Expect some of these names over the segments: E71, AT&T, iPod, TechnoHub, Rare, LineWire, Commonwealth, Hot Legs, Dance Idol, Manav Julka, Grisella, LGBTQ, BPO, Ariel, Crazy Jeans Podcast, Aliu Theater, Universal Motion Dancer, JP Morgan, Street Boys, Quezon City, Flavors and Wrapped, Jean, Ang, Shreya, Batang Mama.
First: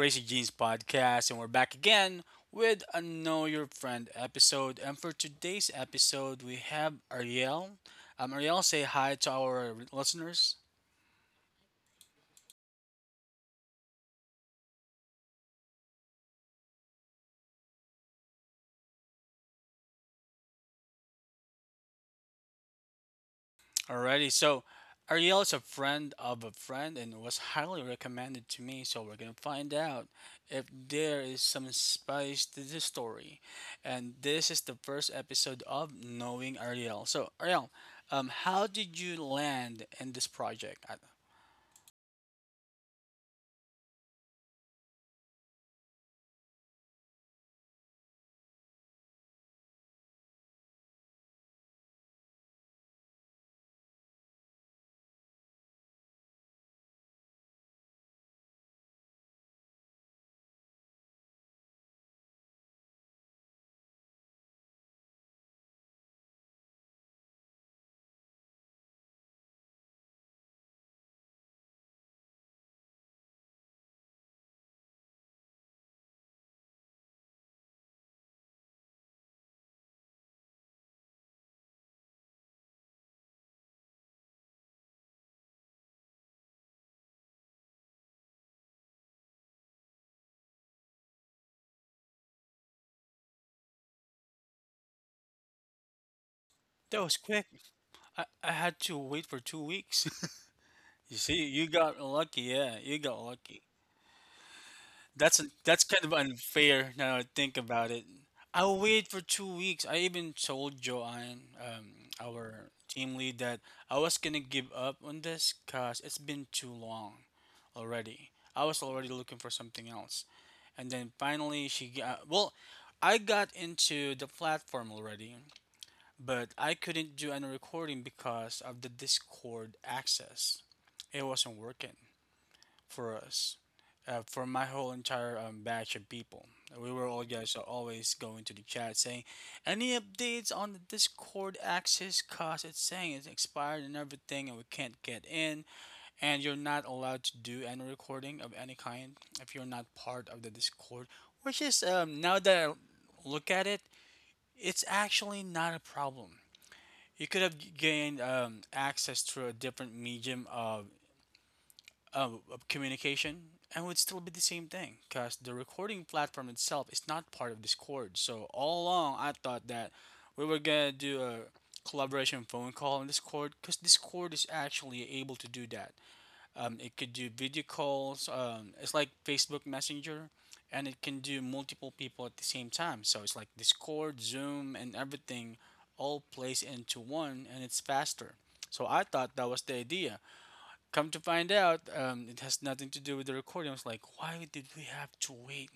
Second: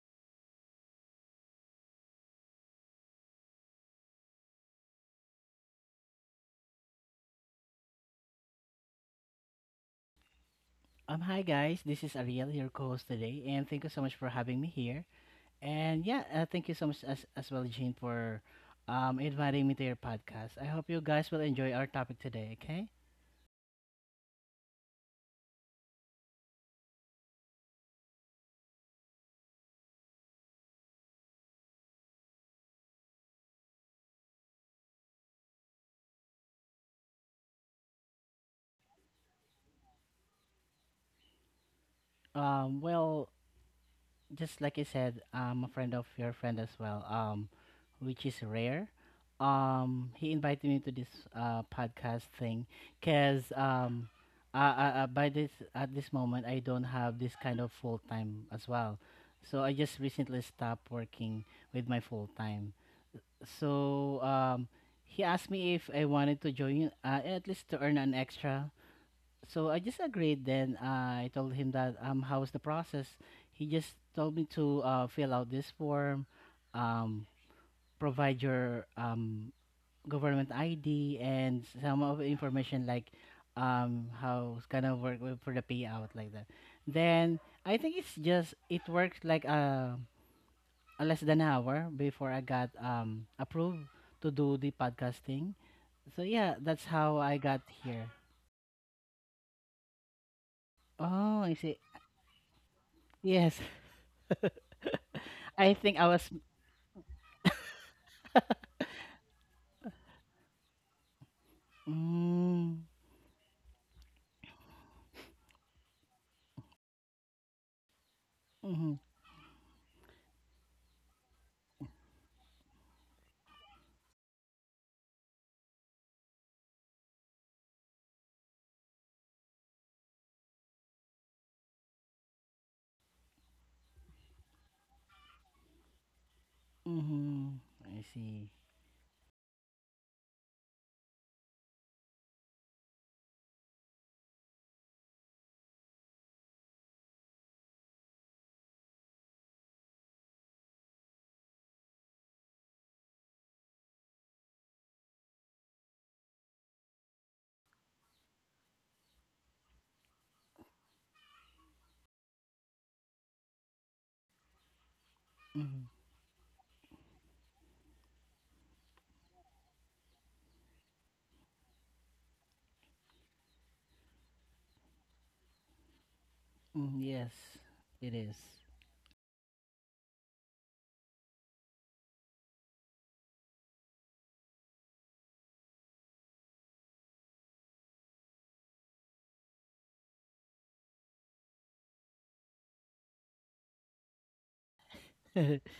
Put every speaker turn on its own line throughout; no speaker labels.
Crazy Jeans Podcast, and we're back again with a Know Your Friend episode. And for today's episode, we have Ariel. Ariel, say hi to our listeners.
Hi guys, this is Ariel, your co-host today, and thank you so much for having me here. And yeah, thank you so much as well, Jean, for inviting me to your podcast. I hope you guys will enjoy our topic today. Okay.
Alrighty, so Ariel is a friend of a friend and was highly recommended to me. So we're gonna find out if there is some spice to this story. And this is the first episode of Knowing Ariel. So Ariel, how did you land in this project?
Well, just like you said, I'm a friend of your friend as well, which is rare. He invited me to this podcast thing because by this at this moment I don't have this kind of full time as well. So I just recently stopped working with my full time. So he asked me if I wanted to join, at least to earn an extra, so I just agreed. Then I told him that, how was the process. He just told me to, fill out this form, um, provide your, government ID, and some of the information like, how it's gonna work for the payout like that. Then I think it worked like, a less than an hour before I got, approved to do the podcasting. So yeah, that's
That was
how I
quick.
got here.
I had to wait for 2 weeks. You
Oh,
see,
I
you
see.
got lucky. Yeah, you got
Yes.
lucky. That's
I
that's
think
kind
I
of
was.
unfair now I think about it. I waited for 2 weeks. I even told Joanne, our
Mm.
team lead, that I was gonna give up on this because it's been too long already. I was
Mhm.
already looking for something else, and then finally I got into the platform already, but I couldn't do any recording because of the Discord access. It wasn't working for us, for my whole entire batch of people. We were all guys
Mhm.
are
I
always going
see.
to the chat saying, "Any updates on the Discord access? Cause it's saying it's expired and everything, and we can't get in, and you're not allowed to do any recording of any kind if you're not part of the Discord." Which is now that I look at it, it's actually not a problem. You could have gained access through a different medium of communication and would still be the same thing because the
Mhm.
recording platform itself is not part of Discord. So, all along, I thought that we were going to do a collaboration phone call in Discord because Discord is actually able to do that.
Mhm,
It could
yes,
do video
it
calls.
is.
It's like Facebook Messenger, and it can do multiple people at the same time. So it's like Discord, Zoom, and everything all placed into one, and it's faster. So I thought that was the idea. Come to find out, it has nothing to do with the recording. I was like, why did we have to
It
wait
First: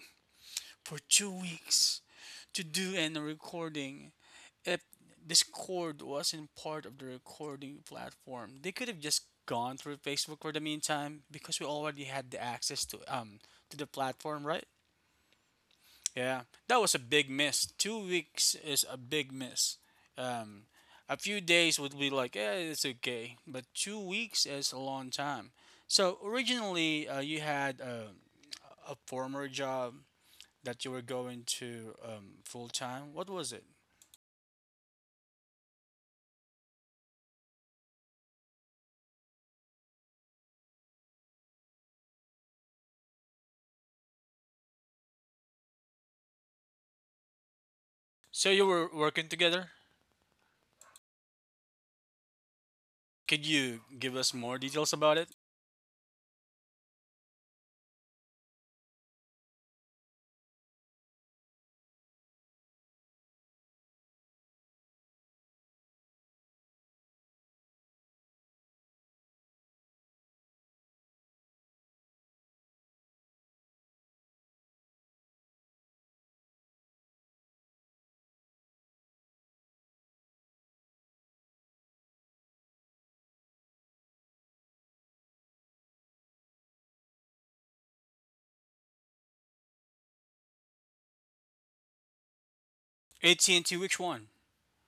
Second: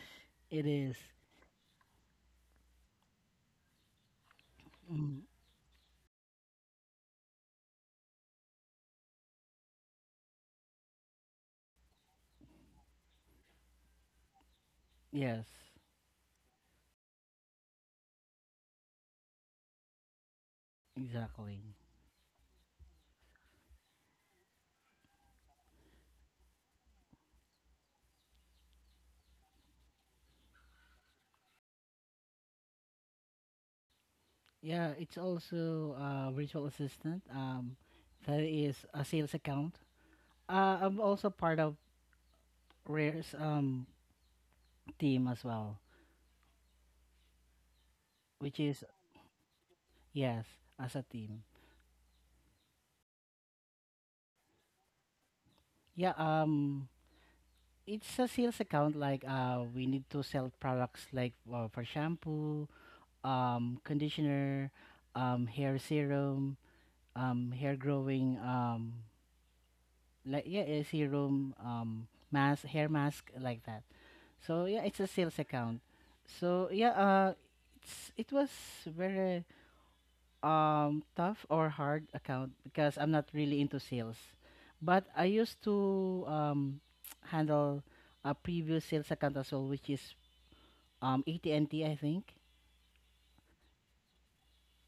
is.
for 2 weeks to do an recording, if
Mm,
Discord wasn't part of the recording platform? They could have just gone through Facebook for the meantime because we already had the access to the platform, right?
yes,
Yeah, that was a big miss. 2 weeks is a big miss. Um, a few
exactly.
days would be like, eh, it's okay, but 2 weeks is a long time. So originally, you had a former job that you were going to full time. What was it?
Yeah, it's also a virtual assistant. That is a sales account. I'm also part of Rare's, um, team as well,
So
which
you
is,
were working together?
yes, as a team.
Could you give us more details about it?
Yeah, it's a sales account. Like, we need to sell products like, for shampoo, conditioner, hair serum, hair growing, like yeah, a serum, mask, hair mask, like that. So yeah, it's a sales account. So yeah, it was very, um, tough or hard account because I'm not really into sales, but I used to, um, handle a previous sales account as well, which is, um, AT&T, I think.
AT&T, which one?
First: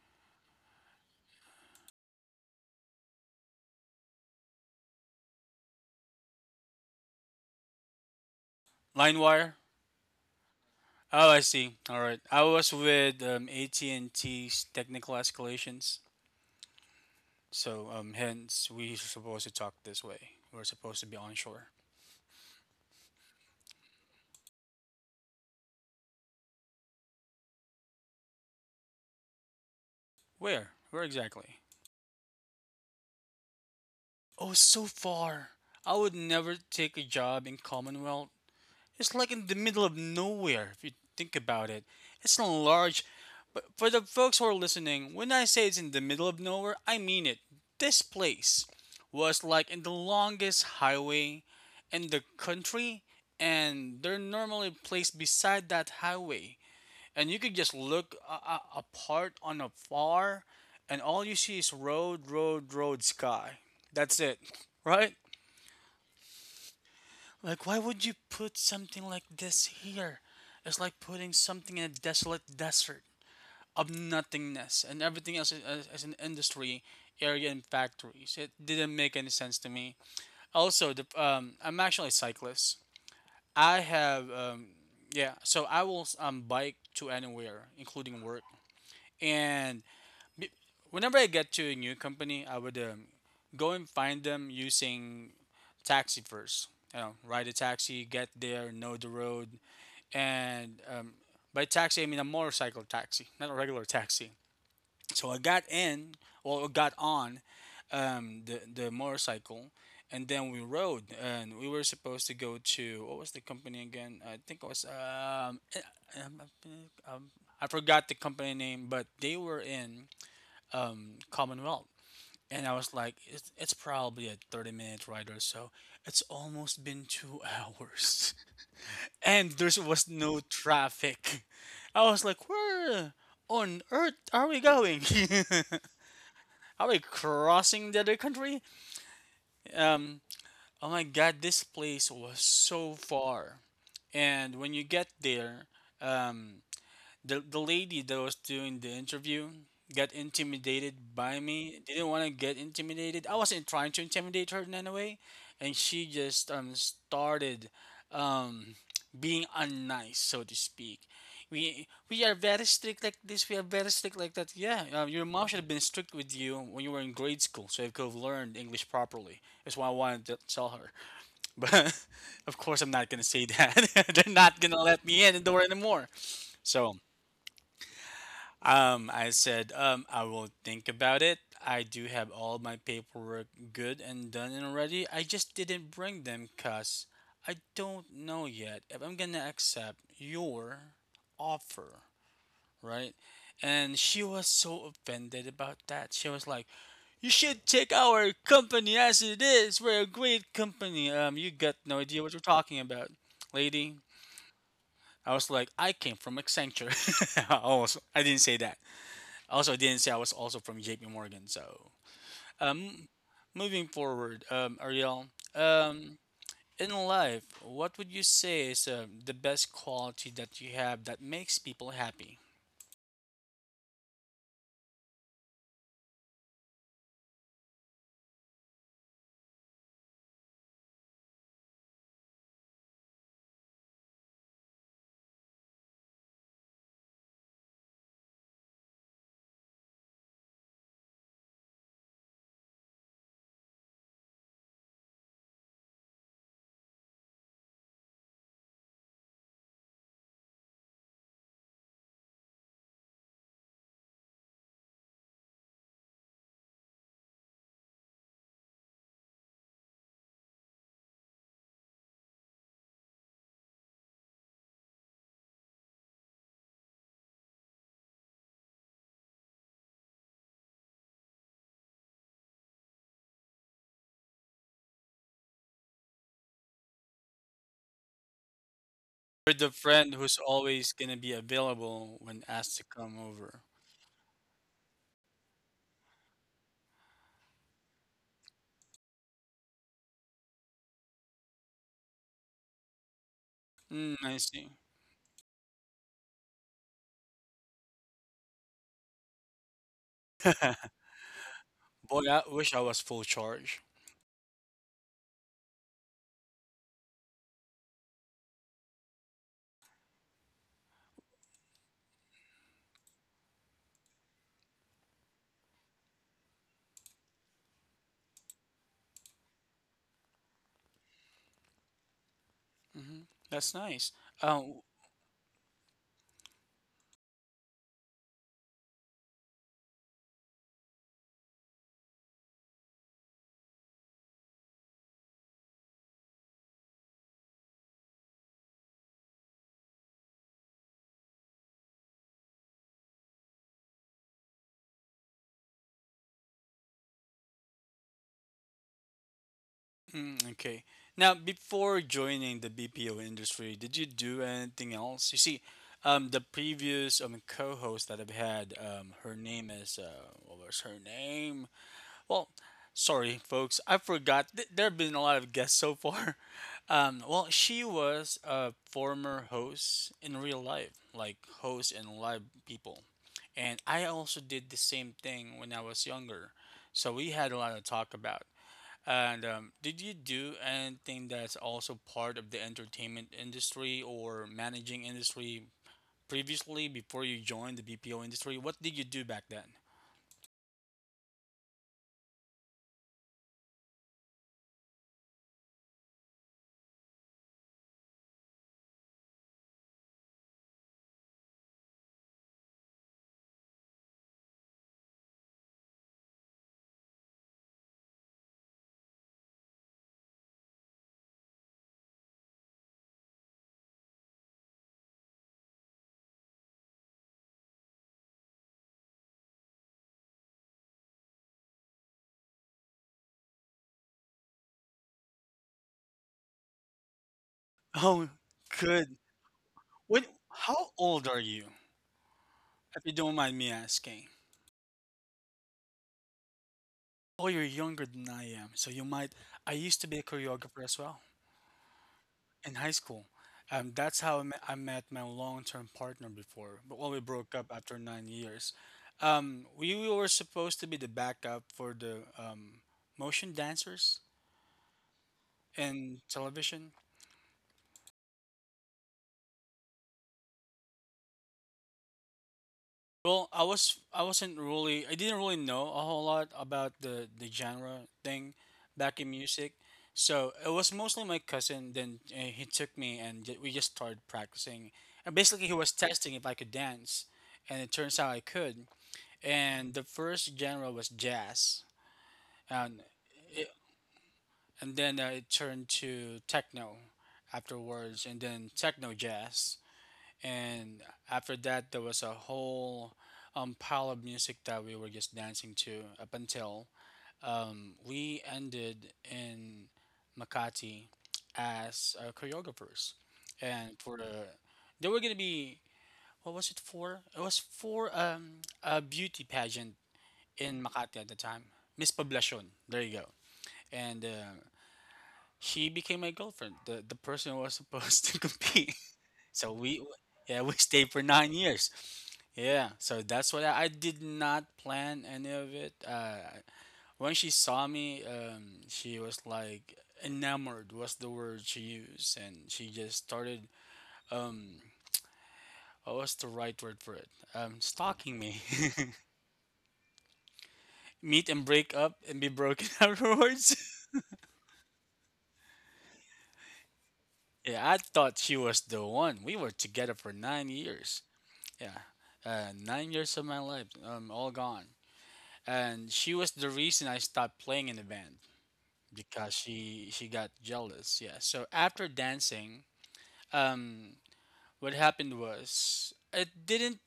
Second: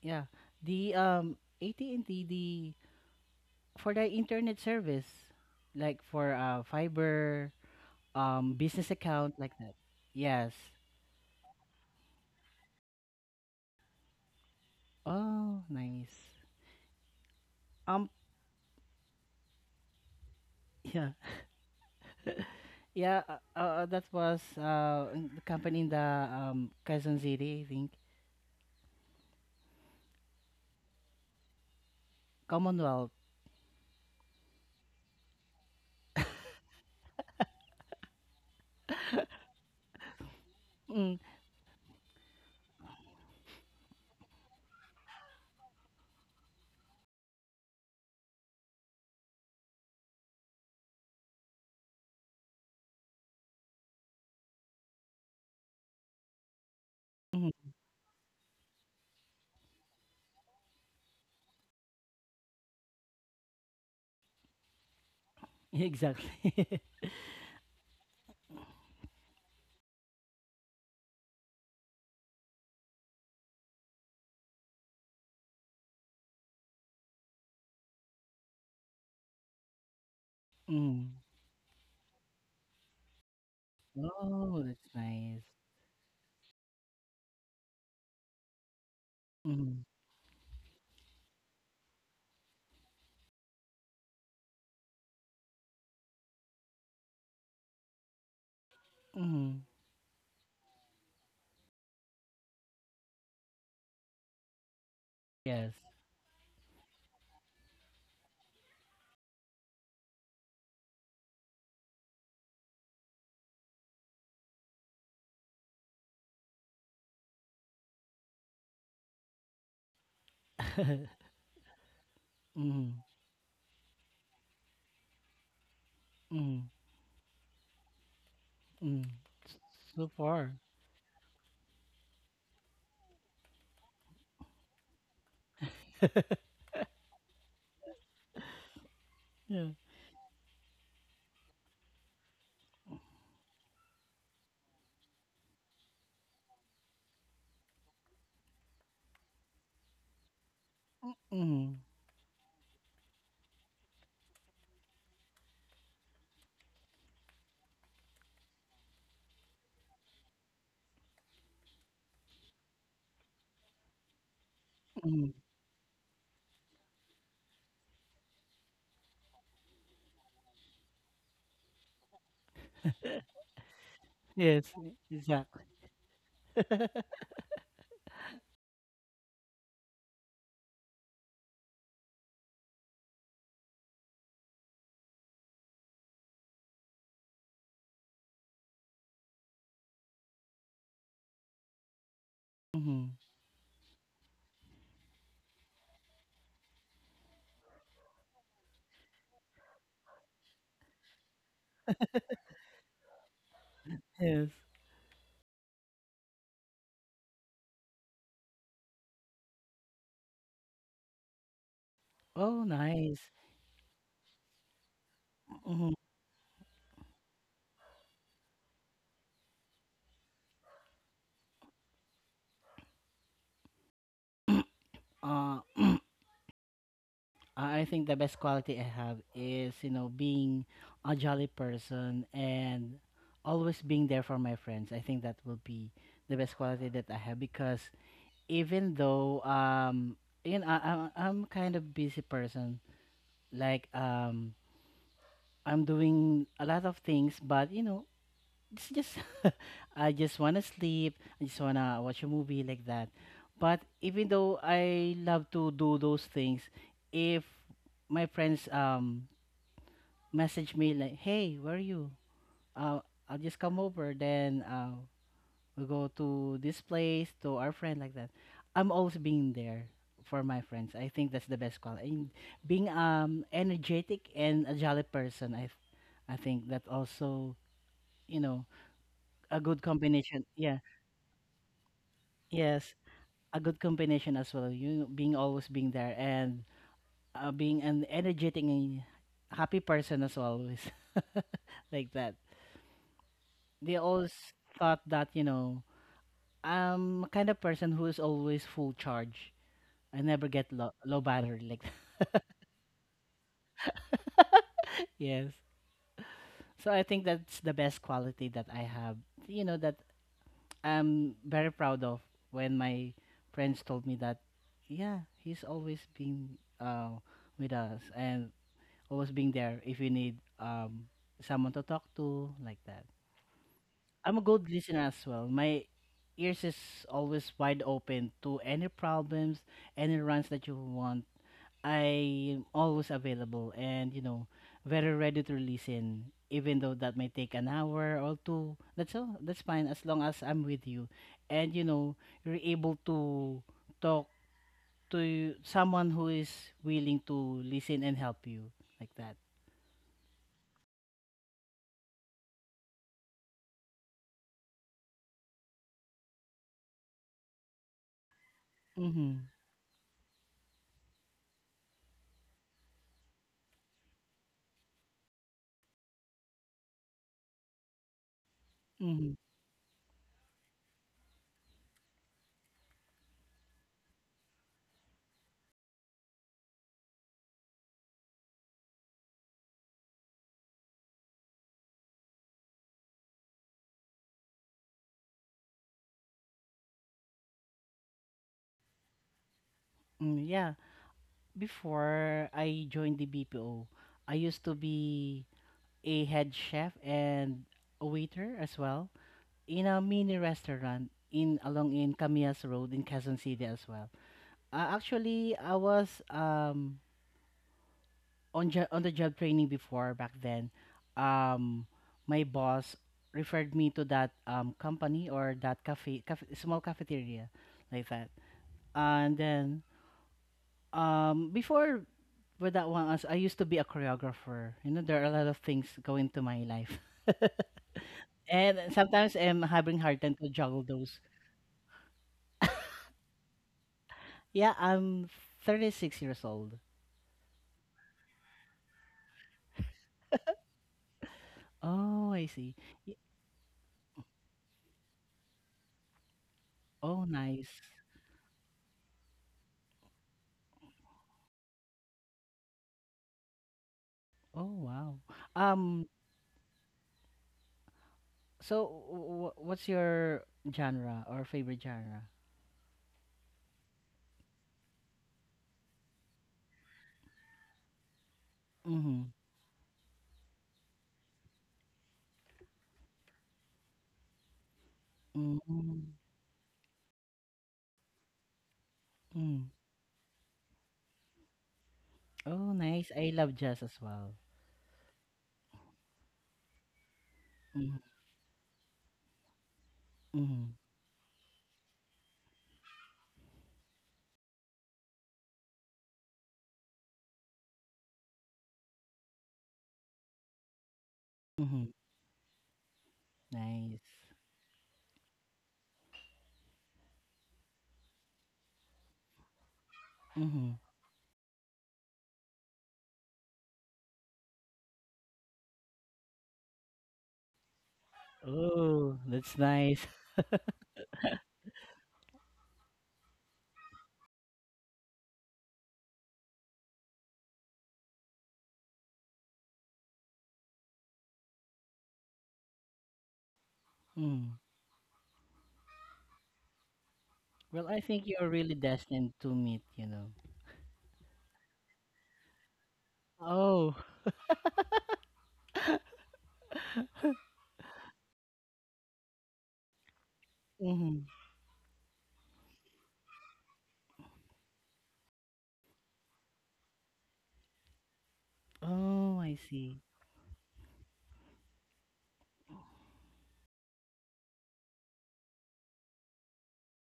Yeah, the, um, AT&T, the for the internet service, like for, uh, fiber, um, business account like
LineWire?
that. Yes.
Oh, I see. All right. I was with AT&T's technical
Oh,
escalations,
nice.
so
Um.
hence we supposed to talk this way. We're supposed to
Yeah.
be onshore.
Yeah, that was, uh, in the company in the, um, Quezon City, I think.
Where? Where exactly?
Commonwealth.
Oh, so far. I would never take a job in Commonwealth. It's like in the middle of nowhere, if you
Mm.
think about it. It's not large. But for the folks who are listening, when I say it's in the middle of nowhere, I mean it. This place was like in the longest highway in the country, and they're normally placed beside that highway. And you could
Mm.
just look apart on afar, and all you see is road, road, road, sky. That's it, right?
Exactly.
Like, why would you put something like this here? It's like putting something in a desolate desert of nothingness, and everything else an industry area and factories. It didn't make any sense to me. Also,
Mm.
I'm actually a cyclist. I have,
Oh, that's
yeah,
nice.
so I will bike to anywhere, including work.
Mm.
And it- whenever I get to a new company, I would go and find them using taxi first. You know, ride a taxi, get there, know the road,
Mm,
and by taxi I mean a motorcycle taxi, not a regular taxi. So I got
yes.
in, or got on, the motorcycle, and then we rode, and we were supposed to go to what was the company again? I think it was um, um, I forgot the company name, but they were in Commonwealth. And I was
Mm.
like, it's probably a 30-minute ride or so. It's
Mm.
almost been 2 hours.
Mm.
And
S-
there
So
was no
far.
traffic. I was like, where on earth are we going? Are we crossing the other country?
Yeah.
Um, oh my god, this place was so far. And when you get there, um, the lady that was doing the interview got intimidated
Mm.
by
Mm.
me. Didn't want to get intimidated. I wasn't trying to intimidate her in any way, and she just started um being unnice, so to speak. We are very strict like this. We are very strict like that. Yeah, your
Mm.
mom should have been strict with you when you were in grade school, so you could have learned English properly. That's why I wanted to tell her. But of course, I'm not gonna say that. They're not
Yes,
gonna let me in the
exactly.
door anymore. So I said, I will think about it. I do have all my paperwork good and done and already. I just didn't bring them because I don't know yet if I'm gonna accept your offer,
Mm-hmm.
right? And she was so offended about that. She was like, "You should take our company as it is. We're a great company. You got no idea what you're talking about, lady."
Yes.
I was like, "I came from Accenture." I didn't say that. Also, I didn't say I was also from JP Morgan. So,
Oh,
M-
nice.
moving forward, Ariel,
Mhm.
um, in life, what would you say is the best quality that you have that makes people happy?
Uh, I think the best quality I have is, you know, being a jolly person and always being there for my friends. I think that will be the best quality that I have because even though, um, you know, I'm kind of busy person, like, um, I'm doing a lot of things, but you know it's just, I just wanna sleep. I just wanna watch a movie like that. But even though I love to do those things, if my friends, um, message me like, "Hey, where are you? Uh, I'll just come over. Then, we'll go to this place to our friend like that." I'm always being there for my friends. I think that's the best quality. And being, um, energetic and a jolly person, I think that also, you know,
You're
a
the
good
friend who's
combination. Yeah.
always going to be available when asked to
Yes,
come over.
a good combination as well. You being always being there and, being an energetic and happy person as always, like that. They
Mm, I
always
see.
thought that you know I'm a kind of person who is always full charge. I never get low battery like
Boy,
that.
I wish I was full charge.
Yes, so I think that's the best quality that I have. You know that I'm very proud of when my friends told me that, yeah, he's always been, with us and always being there if you need, um, someone to talk to like that.
Hmm, that's nice.
I'm a
Uh,
good listener as well. My ears is always wide open to any problems, any runs that you want. I'm always available and you know very ready to listen even though that may take an hour or two, that's all, that's fine, as long as I'm with you, and you know you're able to talk to someone who is willing to listen and help you like that.
Mm, okay. Now, before joining the BPO industry, did you do anything else? You see, the previous co-host that I've had, her
Mm-hmm.
name is what was her name? Well, sorry, folks, I forgot. There have been a lot of guests so far. Well, she was a
Mm-hmm.
former host in real life, like host and live people, and I also did the same thing when I was younger. So we had a lot to talk about. And did you do anything that's also part of the entertainment industry or managing industry previously before you joined the BPO industry? What did you do back then?
Mm, yeah. Before I joined the BPO, I used to be a head chef and a waiter as well in a mini restaurant in along in Camias Road in Quezon City as well. Actually, I was, um, on the job training before back then. Um, my boss referred me to that, um, company or that cafe, cafe small cafeteria like that. And then, um, before with that one, as I used to be a choreographer. You know, there are a lot of things go into my life,
Oh,
and
good.
sometimes I'm having hard
What?
time to juggle
How
those.
old are you, if you don't mind me asking?
Yeah, I'm 36 years old.
Oh, you're younger than I am, so you might. I used to be a choreographer as well,
Oh, I
in
see.
high school. That's how I met my long-term partner before, but when we
Oh,
broke up
nice.
after 9 years, we were supposed to be the backup for the motion dancers
Oh, wow. Um,
in television.
so what's your genre or favorite genre?
Well, I didn't really know a whole lot about the genre thing back
Mm-hmm.
in music, so it was mostly my cousin. Then he took me and we just started practicing, and basically he was
Mm-hmm.
testing if I could dance, and it turns out I could.
Mm.
And the first genre was jazz,
Oh,
and
nice. I love
it,
jazz as well.
and then it turned to techno
Mm-hmm.
afterwards, and then techno jazz,
Mm-hmm.
and after that there was a whole pile of music that we were just dancing to up until we ended in Makati
Mm-hmm.
as choreographers, and
Nice.
for the there were gonna be what was it for? It was for a beauty pageant
Mm-hmm.
in Makati at the time, Miss Poblacion. There you go. And she became my girlfriend. The person who was supposed to compete.
Oh, that's
So we
nice.
yeah we stayed for 9 years. Yeah. So that's what I did not plan any of it. When she saw me, she was like enamored was the word she used, and she just started
Mm.
um. What was the right word for it?
Well, I think
Stalking
you're
me.
really destined to meet, you know.
Meet and break up and be broken afterwards.
Oh.
Yeah, I thought she was the one. We were together for 9 years.
Mm-hmm.
Yeah, 9 years of my life, all gone. And she was the reason I stopped playing in the band
Oh,
because
I see.
she got jealous. Yeah. So after dancing, um, what happened was it didn't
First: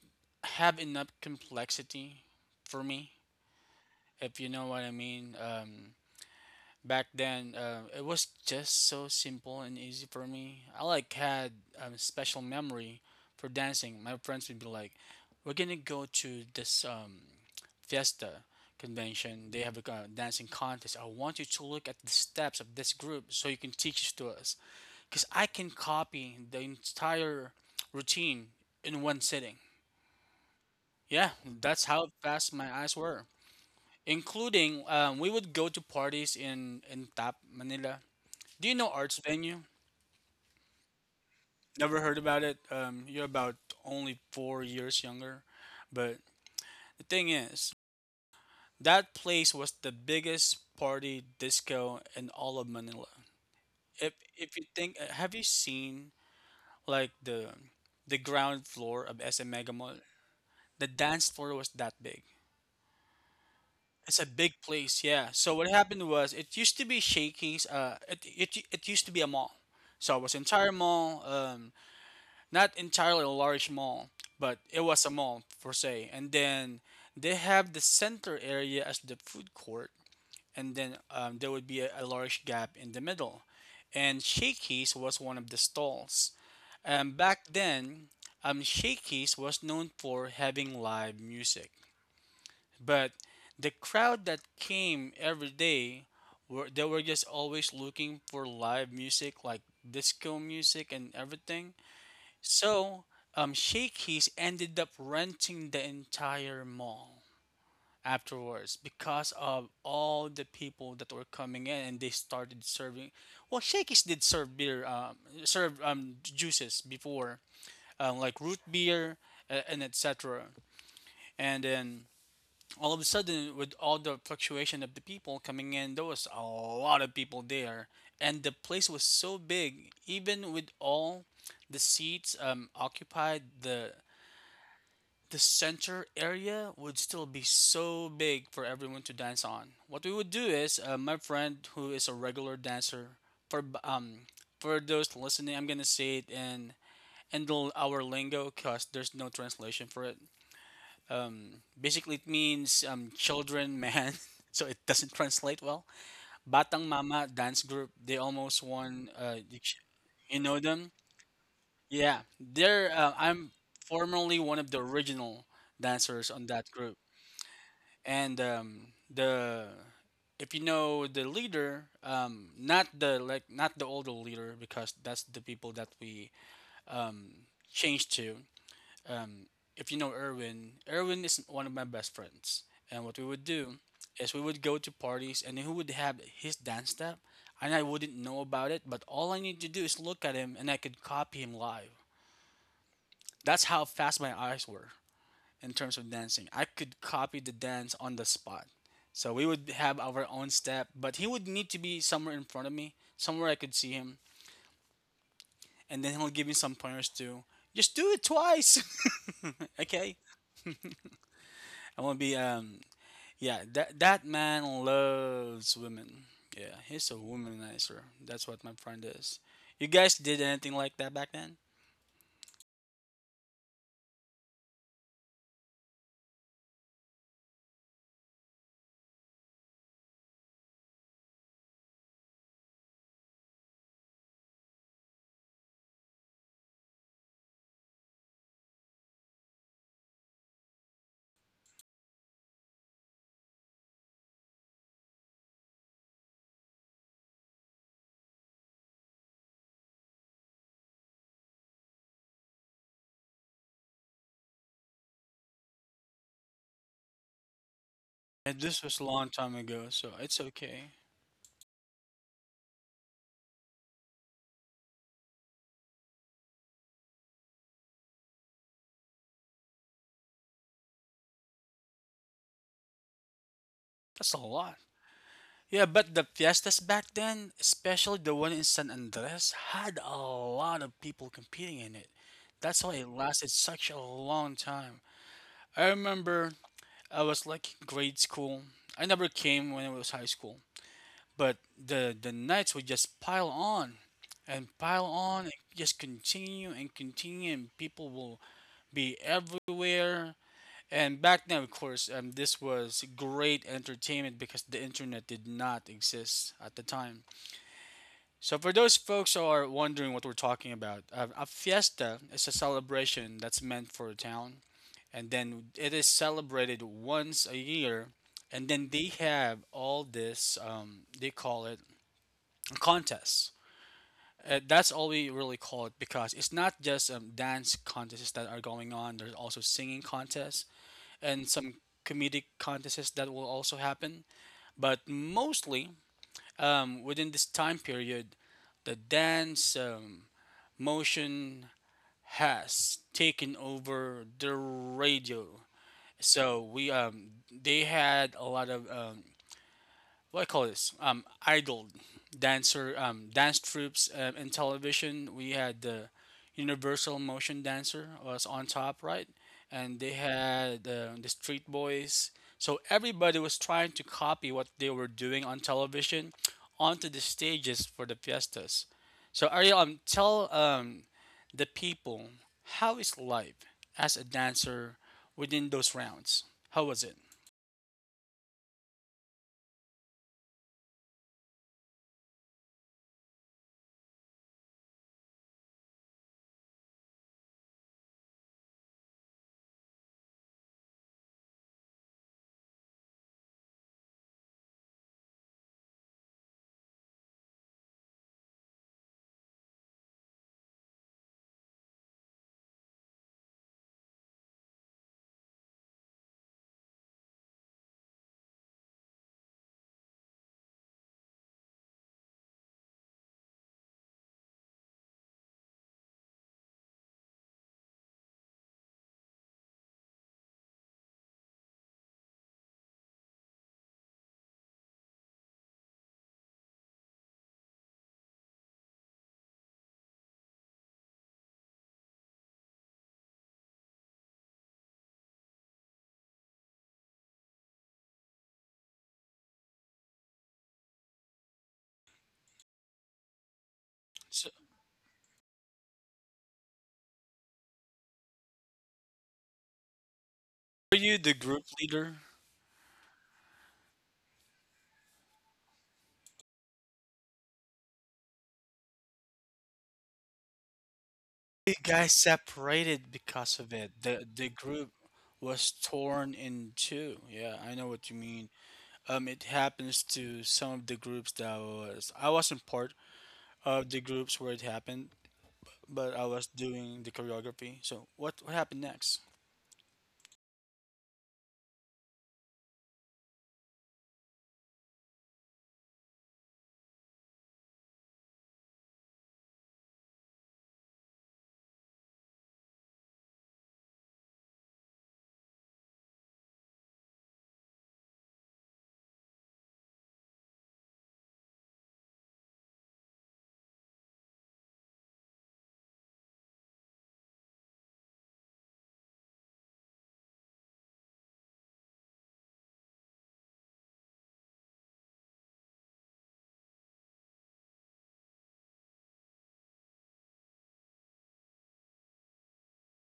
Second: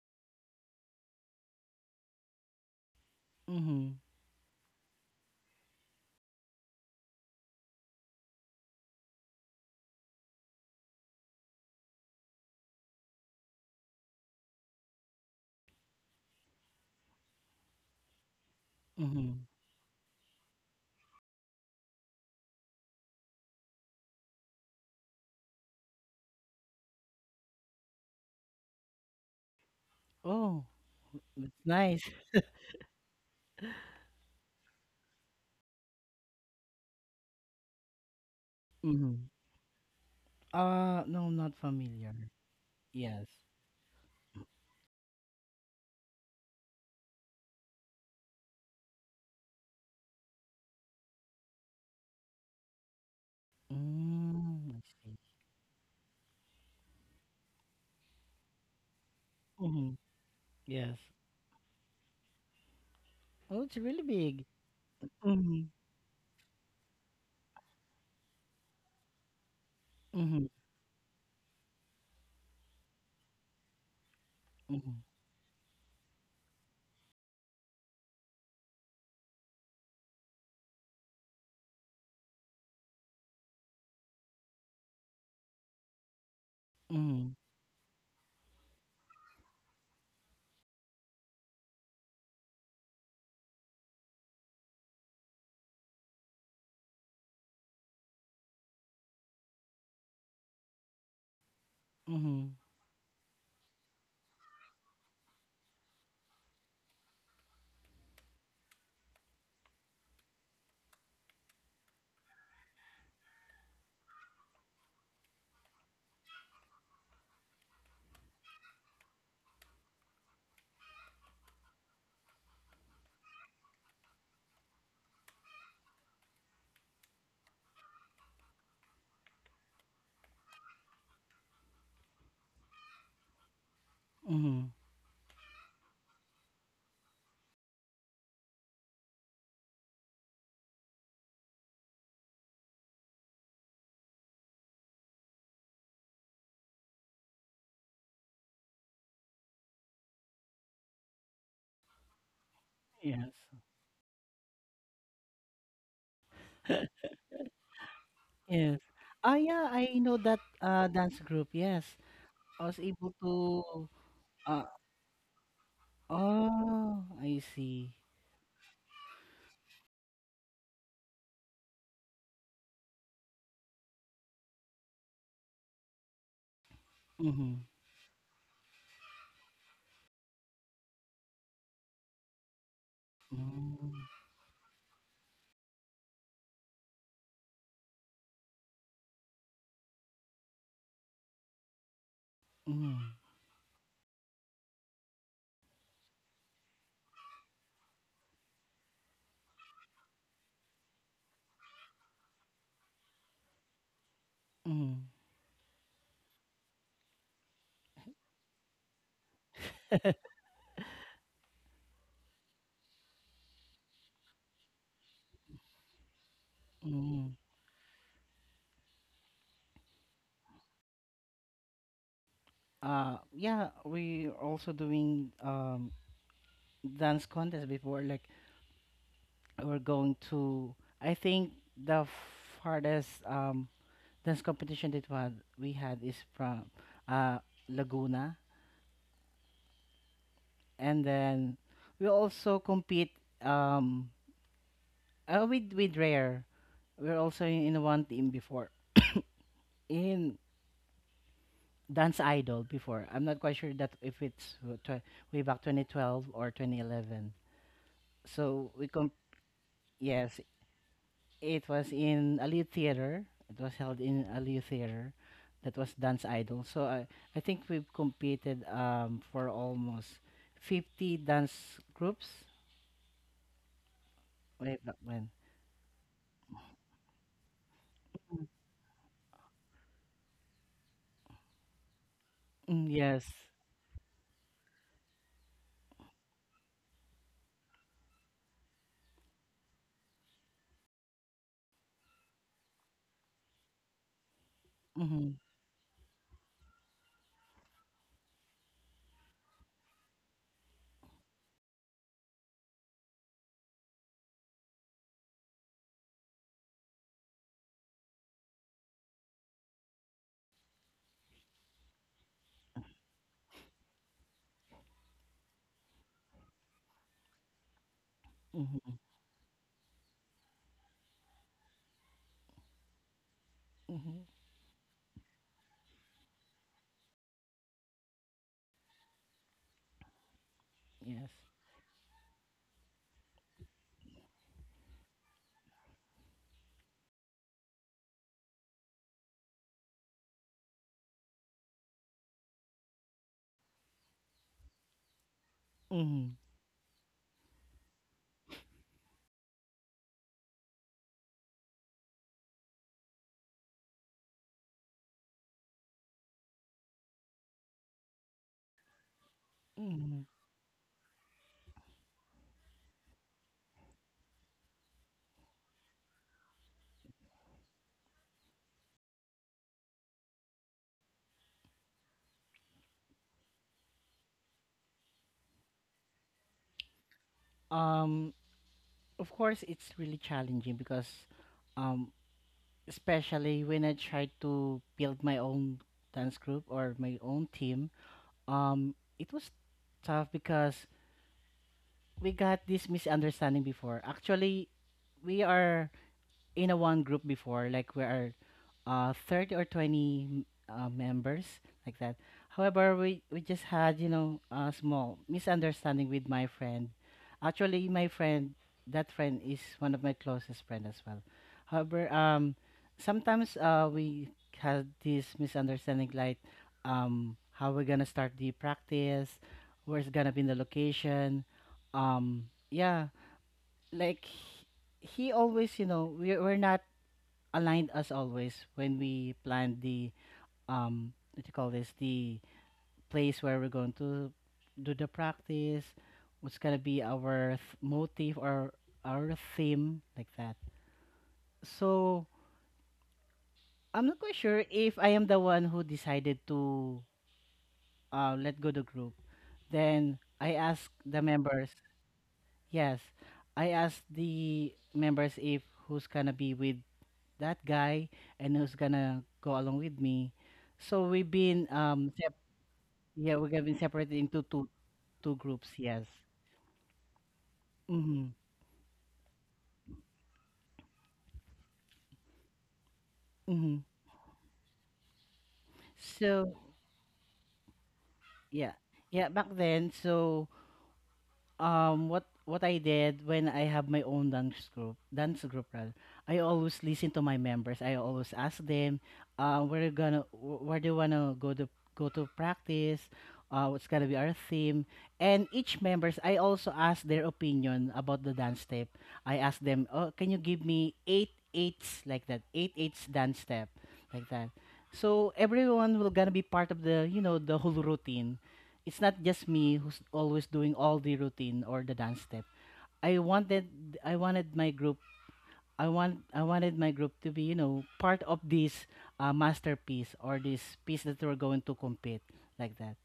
have enough complexity for me,
Mm-hmm.
if you know what I mean. Back then it was just so simple and easy for me. I like had a special memory for dancing. My friends would be like, "We're gonna go to this fiesta
Mm-hmm.
convention. They have a dancing contest. I want you to look at the steps of this group so you can teach it to us," because I can copy the entire routine in one sitting.
Oh,
Yeah,
that's
that's
nice.
how fast my eyes were, including we would go to parties in tap Manila. Do you know Arts
Mm-hmm.
Venue?
No, I'm not
Never
familiar.
heard about it. You're
Yes.
about only 4 years younger. But the thing is, that place was the biggest party disco in all of Manila. If if you
Mm, I
think,
see.
have you seen like the ground floor of SM Mega
Mm-hmm.
Mall? The
Yes.
dance floor was that big.
Oh, it's really
It's a
big.
big place, yeah. So
Mm-hmm.
what happened was, it used to be Shakey's. It used to be a mall. So it was
Mm-hmm.
entire mall. Not entirely a large mall, but it
Mm-hmm.
was a mall per se. And then they have the center area as the food court, and then there would be a large gap in the middle. And Shakey's was one of the stalls. And
Mm-hmm.
back then, Shakey's was known for having live music, but the crowd that came every day were they were just always looking for live music, like disco music and everything.
Mm-hmm.
So, Shakey's ended up renting the entire mall afterwards because of all the people that were coming in, and they started serving. Well, Shakey's did serve beer, serve juices before, like root beer and etc. And then all of a sudden, with all the fluctuation of the people coming in, there was a lot of people there, and the place was so big. Even with all the seats occupied,
Mm-hmm.
the center area would still be so big for everyone to dance on. What we would do is, my friend who is a regular dancer, for um for those listening, I'm gonna say it in our lingo because there's no translation for it. Basically it means
Yes.
children man, so it doesn't translate well. Batang Mama dance group, they almost
Yes.
won.
Ah, yeah, I know
You
that,
know them?
dance group. Yes.
Yeah,
I was
they're.
able
I'm
to.
formerly one
Uh,
of the original dancers on that group.
oh, I see.
And the If you know the leader, not the like not the older leader, because that's the people that we
Mhm.
changed to. If you know Erwin, Erwin is one of my best friends, and what we would do
Mm.
is we would go to parties, and he would have his dance step, and I wouldn't know about it, but all I need to do is look at him, and I could copy him live.
Mhm.
That's how fast my eyes were in terms of dancing. I could copy the dance on the spot. So we would have our own step, but he would need to be somewhere in front of me, somewhere I could see him,
Mhm.
and then he'll give me some pointers to just do it twice. Okay? I want to be yeah, that man loves women. Yeah, he's a
Mhm.
womanizer. That's what my friend is. You guys did anything like that back then?
Yeah, we are also doing, um, dance contest before. Like we're going to, I think the farthest, um, dance competition that we had is from, uh, Laguna, and then we also compete, um, with Rare. We're also in one team before in Dance Idol before. I'm not quite sure that if it's way back 2012 or 2011.
And
So
this
we
was a
com.
long time ago, so it's
Yes,
okay.
it was in Aliu Theater. It was held in Aliu Theater. That was Dance Idol. So I think we've competed, um, for almost 50 dance groups
That's a lot.
way back when.
Yeah, but the fiestas back then, especially the one in San Andres, had a lot of people competing in it. That's
Mm,
why it
yes.
lasted such a long time. I remember I was like grade school. I never came when it was high school, but the nights would just pile
Mhm.
on and just continue and continue, and people will be everywhere. And back then, of course, this was great entertainment because the internet did not exist at the time. So, for those folks who are wondering what we're talking about, a fiesta is a celebration that's meant for a town, and then it is celebrated once a year. And then
Mhm.
they have all this, they call it contests.
Mhm.
That's all we really call it, because it's not just dance contests that are going on. There's also singing contests
Yes.
and some comedic contests that will also happen. But mostly within this time period, the dance, motion has taken over the radio.
Mhm.
So we they had a lot of what I call this idol dancer dance troops in television. We had the Universal Motion Dancer was on top, right? And they
Mhm.
had the Street Boys. So everybody was trying to copy what they were doing on television onto the stages for the fiestas. So Ariel, tell the people, how is life as a dancer within those rounds? How was it?
Um, of course, it's really challenging because, um, especially when I tried to build my own dance group or my own team, it was tough because we got this misunderstanding before. Actually, we are in a one group before, like we are, 30 or 20 members, like that. However, we just had, you know, a small misunderstanding with my friend. Actually, my friend, that friend is one of my closest friend as well. However, sometimes, we had this misunderstanding, like, how we're gonna start the practice, where's gonna be the location. Um, yeah, like he always, you know, we're not aligned as always when we planned the, um, what do you call this, the place where we're going to do the practice, what's gonna be our motive or our theme like that. So I'm not quite
So,
sure if I am the one who decided to, let go the group. Then I
were
asked
you
the
the group
members,
leader?
yes, I asked the members if who's gonna be with that guy and who's gonna go along with me. So we've been,
It got
um,
separated
yeah, we
because
have
of
been
it.
separated
The
into
the
two
group
two
was
groups, yes.
torn in two. Yeah, I know what you
Mm-hmm.
mean. It happens to some of the groups that was I wasn't part
Mm-hmm.
of the groups where it happened, but I was
So
doing the choreography. So what
yeah.
happened next?
Yeah, back then, so, um, what I did when I have my own dance group rather, I always listen to my members. I always ask them, where you gonna, where do you wanna go to go to practice? What's gonna be our theme? And each members, I also ask their opinion about the dance step. I ask them, oh, can you give me eight eights like that, eight eights dance step, like that. So everyone will gonna be part of the, you know, the whole routine. It's not just me who's always doing all the routine or the dance step. I wanted I wanted my group I want I wanted my group to be you know part of this, masterpiece or this piece that we're going to compete like that.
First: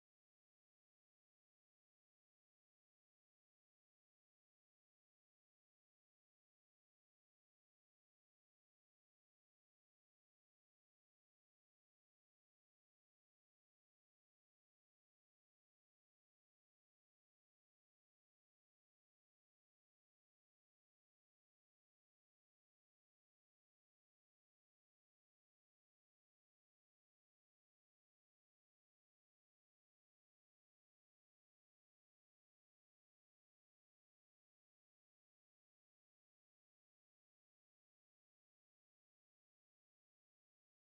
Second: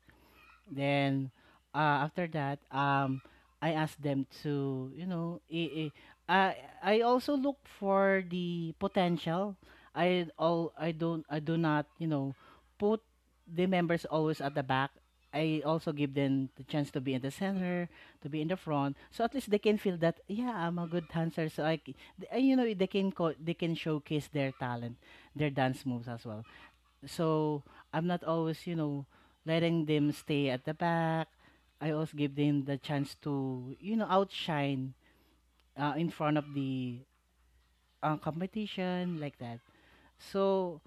Then, after that, I asked them to, you know, I, I also look for the potential. I don't I do not, you know, put the members always at the back. I also give them the chance to be in the center, to be in the front, so at least they can feel that yeah, I'm a good dancer. So I, you know, they can showcase their talent, their dance moves as well. So I'm not always, you know, letting them stay at the back. I also give them the chance to, you know, outshine, in front of the, competition like that. So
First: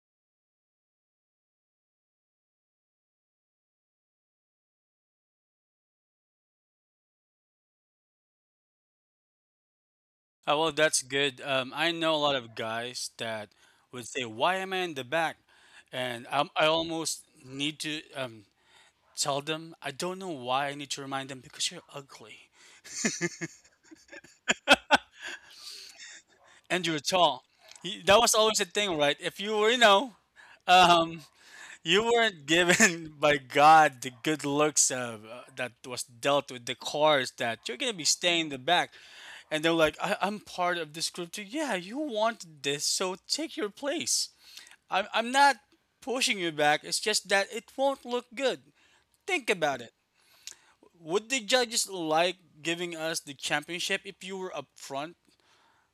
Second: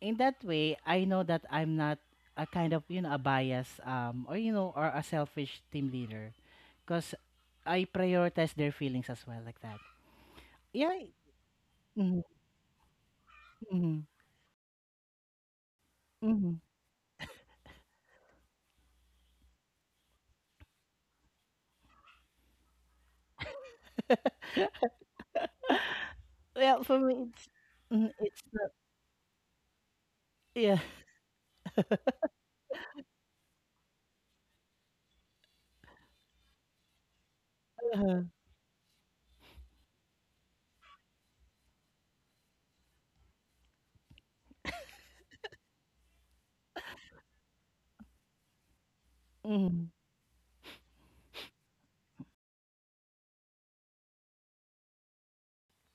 in that way, I know that I'm not a kind of, a bias, or a selfish team leader because I prioritize their feelings as well like that.
Oh well,
Yeah.
that's good. I know a
Mm-hmm,
lot of guys that
mm-hmm,
would say, "Why am I in the back?" And i
mm-hmm.
I almost need to tell them, "I don't know why I need to remind them, because you're ugly."
Well,
And
for
you're
me,
tall.
it's,
Y-
mm,
That was
it's
always a
not,
thing, right? If you were, you know,
yeah.
um, you weren't given by God the good looks of, that was dealt with the cars, that you're gonna be
Uh-huh.
staying in the back, and they're like, I'm part of this group too. Yeah, you wanted this, so take your place. I'm not pushing you back. It's just that it won't look good. Think about it. Would the judges like giving us the championship if you were up front?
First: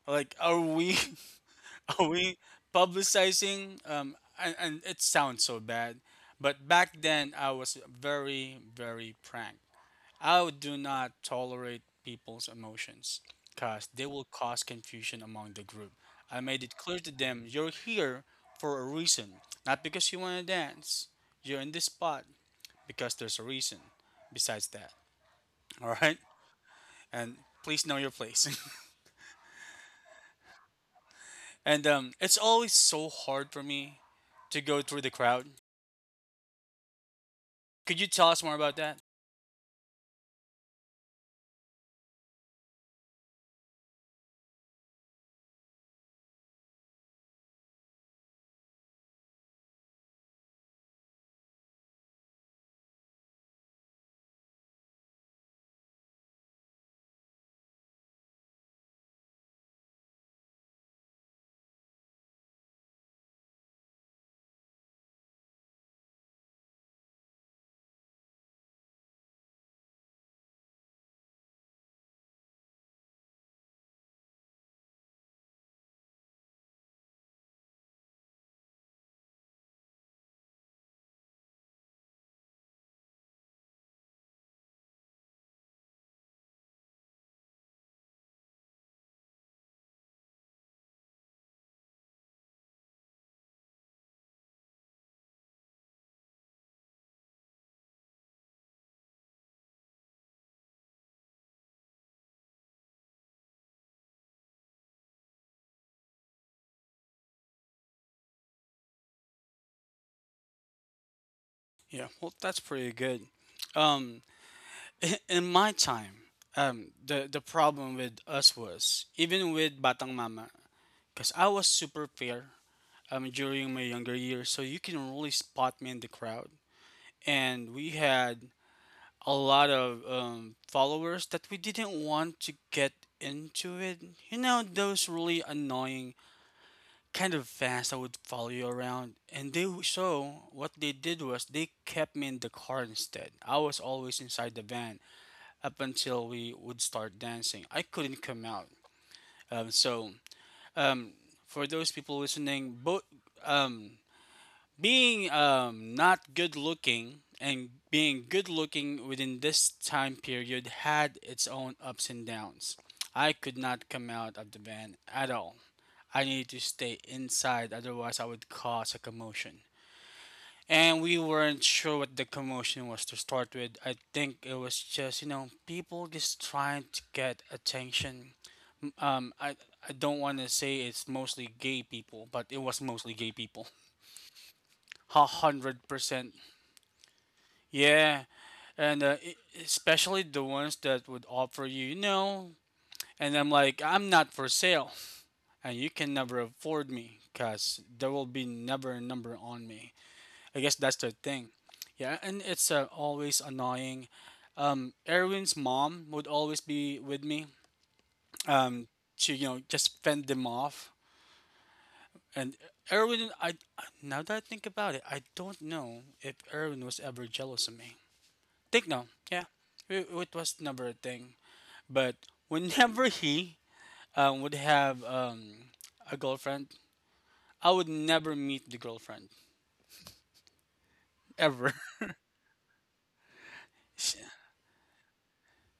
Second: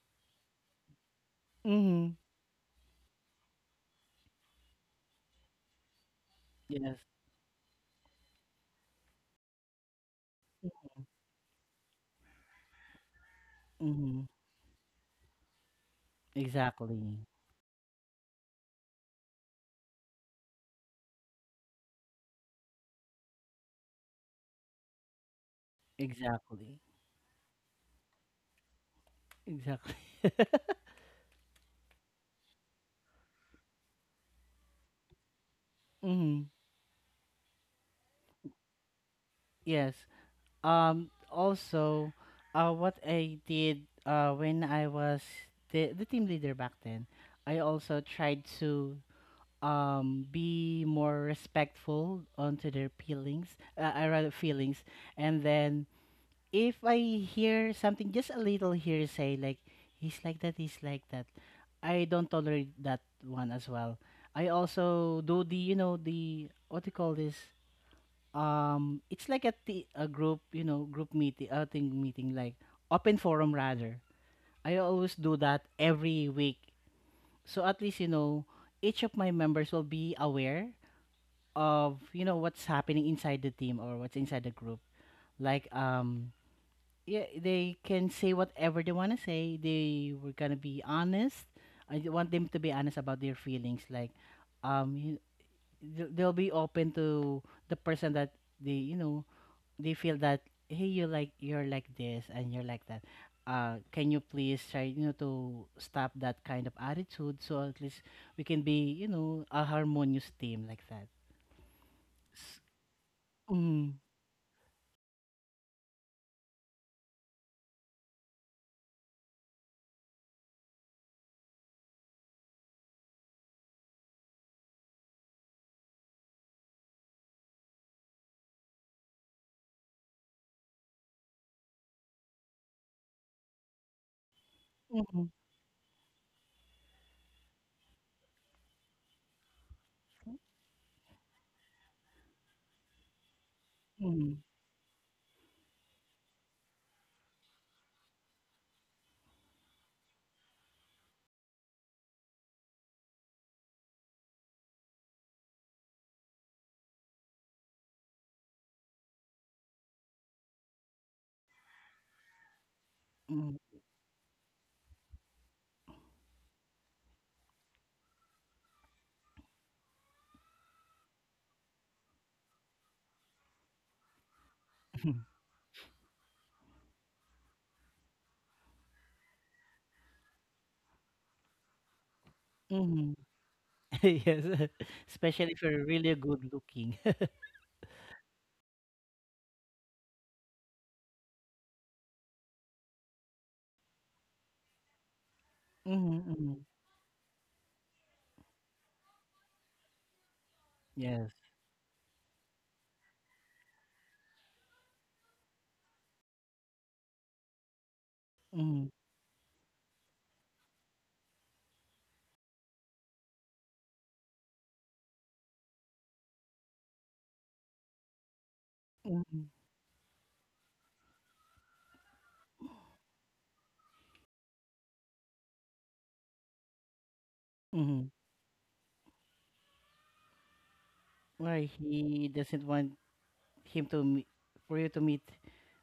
Like, are we?
Mm-hmm.
We publicizing and it sounds so bad, but back
Yes.
then I was very very pranked. I do not tolerate people's emotions because they
Mm-hmm.
will cause confusion among the group. I made it clear to
Exactly.
them, you're here for a reason, not because you want to dance. You're in this spot because there's a reason. Besides that, all right,
Exactly.
and please know your place.
Exactly.
And it's always so hard for me to go through the crowd.
Mm-hmm.
Could you tell us more about that?
Yes. Also, what I did when I was the team leader back then, I also tried to be more respectful onto their feelings. I rather feelings, and then if I hear something just a little hearsay, like he's like that, I don't tolerate that one as well. I also do the what do you call this? It's like a group you know group meeting, a thing meeting like open forum rather. I always do that every week, so at least each of my members will be aware of what's happening inside the team or what's inside the group. Like, yeah, they can say whatever they want to say. They were gonna be honest. I want them to be honest about their feelings. Like, um, you, they'll be open to the person that they, you know, they feel that hey, you're like this and you're like that. Can you please try, to stop that kind of attitude so at least we can be, a harmonious team like that.
Yeah, well,
S-
that's pretty good.
Mm,
Um, in my time, the problem with us was even with Batang Mama, because I was super fair during my younger years, so you can really spot me in the crowd, and we had a lot of followers that we didn't want to get into it. You know, those
mm,
really annoying kind of fast. I would follow you around, and they so what they did was they kept me in the car instead. I was always inside the van up until we would start dancing. I couldn't come out. Um, so um, for those people listening, both um, being not good looking and being good looking within this time period had its own ups and downs. I
mm,
could not come out of the van at all. I needed to stay inside, otherwise, I would cause a commotion. And we weren't sure what the commotion was to start with. I think it was just, you know, people just trying to get attention. Um, I, I don't want to say it's mostly gay people, but it was
mm.
mostly gay people.
Yes, especially if you're really
100%
good looking.
Yeah, and especially the ones that would offer you, you know, and I'm like, I'm not for sale, and you
Mhm,
can never
mhm.
afford me, cause there will be never a number on me. I guess that's the
Yes.
thing. Yeah, and it's always annoying. Erwin's mom would always be with me,
Mhm,
um, to you know just fend them off. And Erwin, I now that I think about it, I don't know if Erwin was ever jealous of me. Think no, yeah,
mhm,
it was never a thing. But whenever he would have a girlfriend, I would
mhm.
never meet the girlfriend
Where
ever.
he doesn't want him to meet, for you to meet,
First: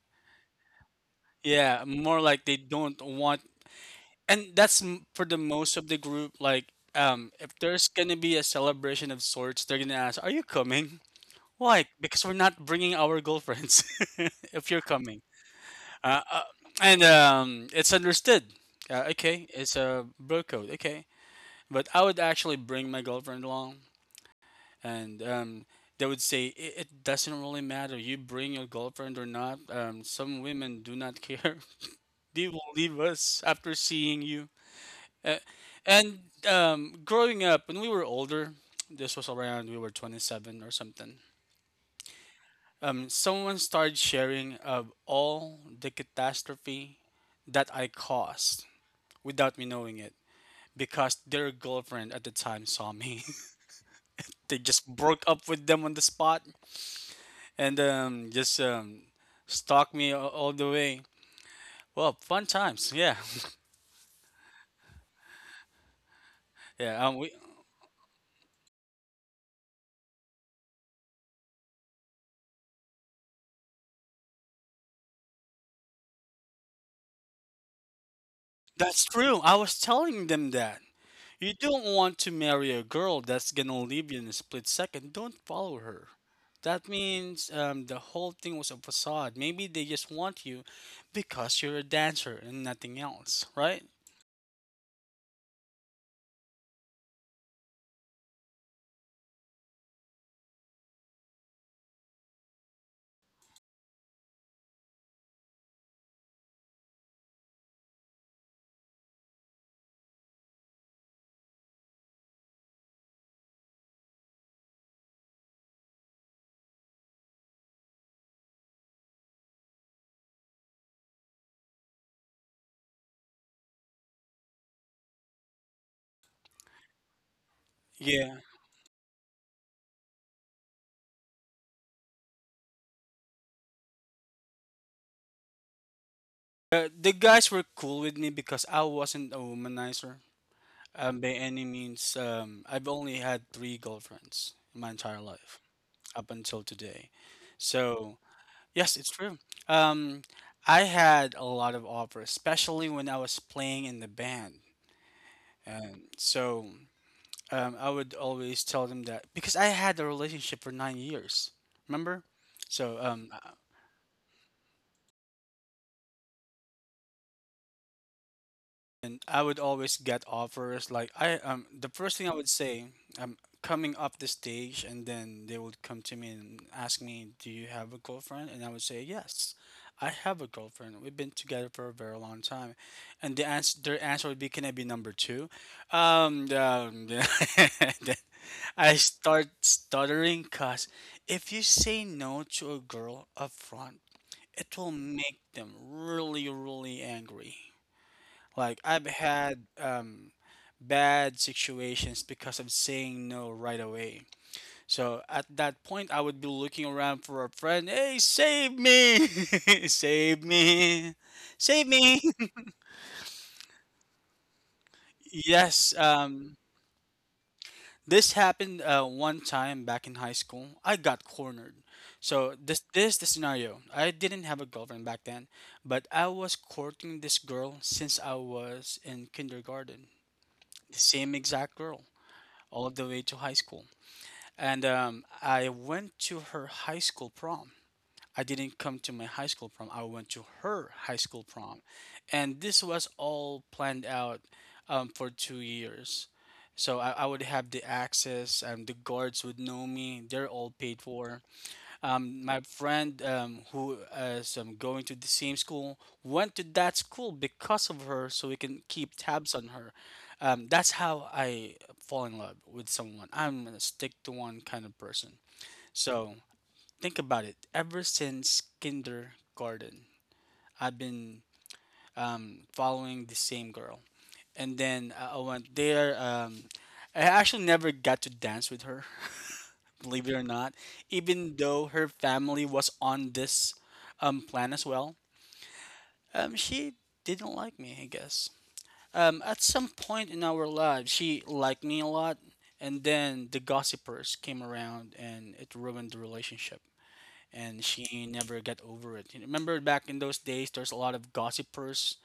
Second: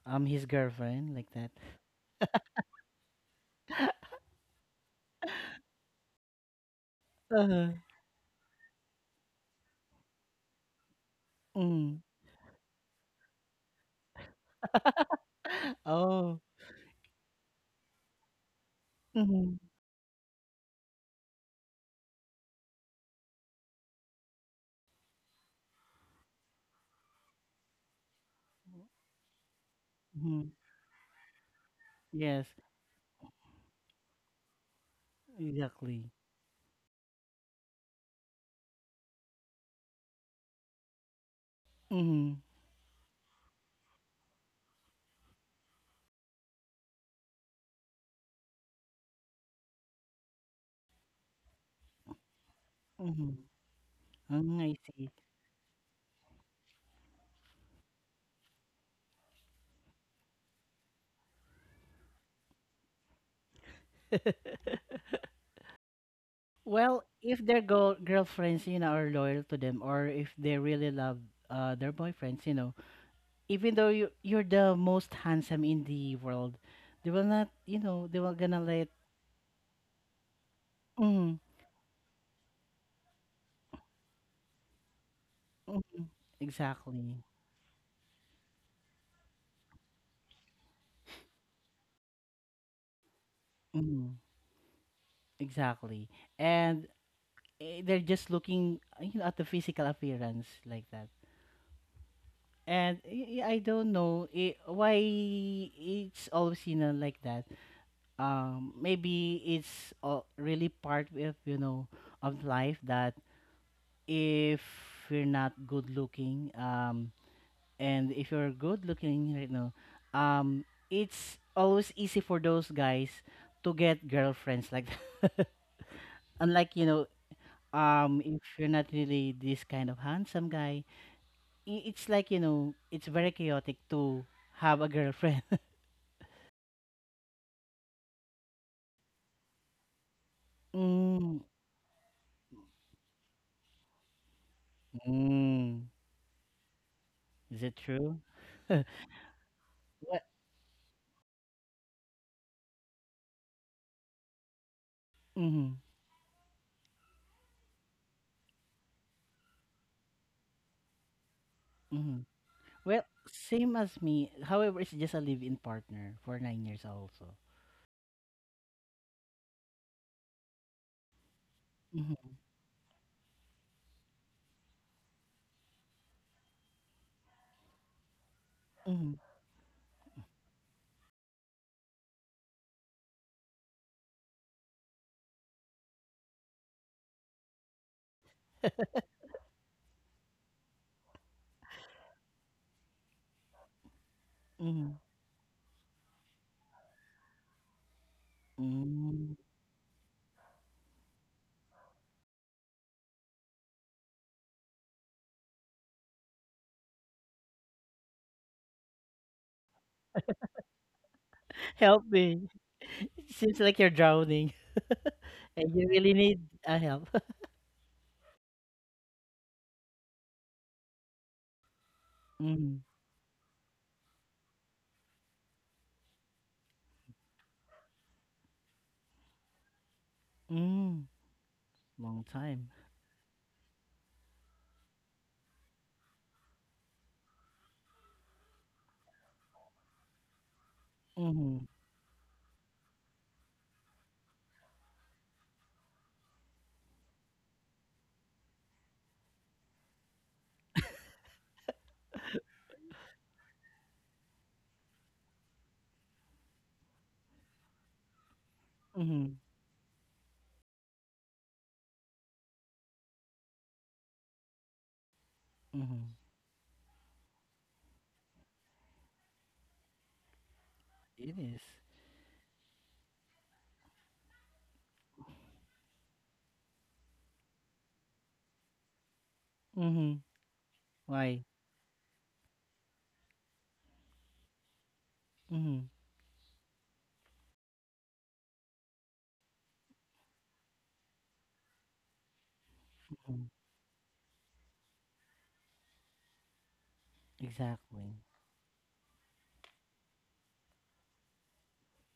his girlfriend like that.
Yeah, more like they don't want, and that's for the most of the group. Like, if
Uh-huh.
there's gonna be a celebration of sorts, they're gonna ask, "Are you coming?" Why?
Mm.
Because we're not bringing our girlfriends. If you're coming, uh,
Oh.
and it's understood. Okay,
Mhm,
it's a bro code. Okay, but I would actually bring my girlfriend along. And they would say it doesn't really matter you bring your girlfriend or not. Some
mhm.
women do not care. they
Yes.
will leave us after seeing you uh,
Exactly.
and Growing up when we were older, this was around we were 27 or something.
Mhm,
Someone started sharing of all the catastrophe that I caused without me knowing it because their girlfriend at the time saw me.
mhm.
they
Mm, I
just
see.
broke up with them on the spot and just stalk me all the way. Well, fun times. Yeah, yeah.
Well, if their girlfriends, are loyal to them, or if they really love their boyfriends, even though you're the most handsome in the world, they will not, they will gonna let.
That's true. I was telling them that
Mm-hmm,
you don't want to marry a girl that's gonna leave you in a split second. Don't follow her.
mhm.
That
Exactly.
means the whole thing was a facade. Maybe they just want you because you're a dancer and nothing else, right?
Mhm. Exactly. And they're just looking, at the physical appearance like that. And I don't know why it's always like that. Maybe it's really part of life that if you're not good looking, and if you're good looking, um, it's always easy for those guys to get girlfriends like that. Unlike
Yeah.
if you're not really this kind of handsome guy, it's like it's very chaotic to have a girlfriend.
The guys were cool with me because I wasn't a womanizer. By
mm,
any means, I've only had 3 girlfriends in my entire life
mm,
up until today.
is it
So,
true?
yes, it's true. Um,
What?
I had a lot of offers, especially when I was playing in the band.
Mm-hmm,
Um, so, I would always tell them that because I had a relationship for 9 years, remember?
mm-hmm.
So,
Well,
um,
same as me, however it's just a live-in partner for 9 years also.
and I would always get offers. Like, I the first thing I
Mm-hmm,
would say, I'm coming up the stage and then they would come to me and ask me, "Do you have a girlfriend?" And I would say,
mm-hmm,
"Yes, I have a girlfriend. We've been together for a very long time." And their answer would be, "Can I be number 2?" Then I start stuttering, cause if you say no to a girl up front, it will
mm-hmm,
make them really, really angry. Like, I've
mm.
had bad situations because of saying no right away. So at that point, I would be looking around for a friend. Hey, save me! save me! Save
Help
me!
me, it seems like you're drowning. And you
Yes,
really need a help.
this happened one time back in high school. I got cornered. So this
Mm,
this is the scenario. I didn't have a girlfriend back then, but I was courting this girl since I was in kindergarten. The
mm,
same exact girl,
long time.
all the way to high school. And I went to her high school prom. I didn't come to my high school prom. I went to her high school
Mm-hmm,
prom, and this was all planned out for 2 years. So I would have the access, and the guards would know me. They're all paid for. My friend, who is going to the same school, went to that school because of her, so we can keep
mm-hmm,
tabs on her. That's how I fall in love with someone. I'm a stick to one kind of person.
mm-hmm.
So think about it. Ever since kindergarten, I've been
It is.
following the same girl, and then I went there. I actually never got to dance with her. believe
Mhm.
it or not,
Why?
even though her family was on this plan as well,
Mhm.
she didn't like me, I guess. At some point in our lives, she liked me a lot, and then
Mhm.
the gossipers came around and it ruined the relationship. And she
Exactly.
never got over it. You remember back in those days, there's a lot of gossipers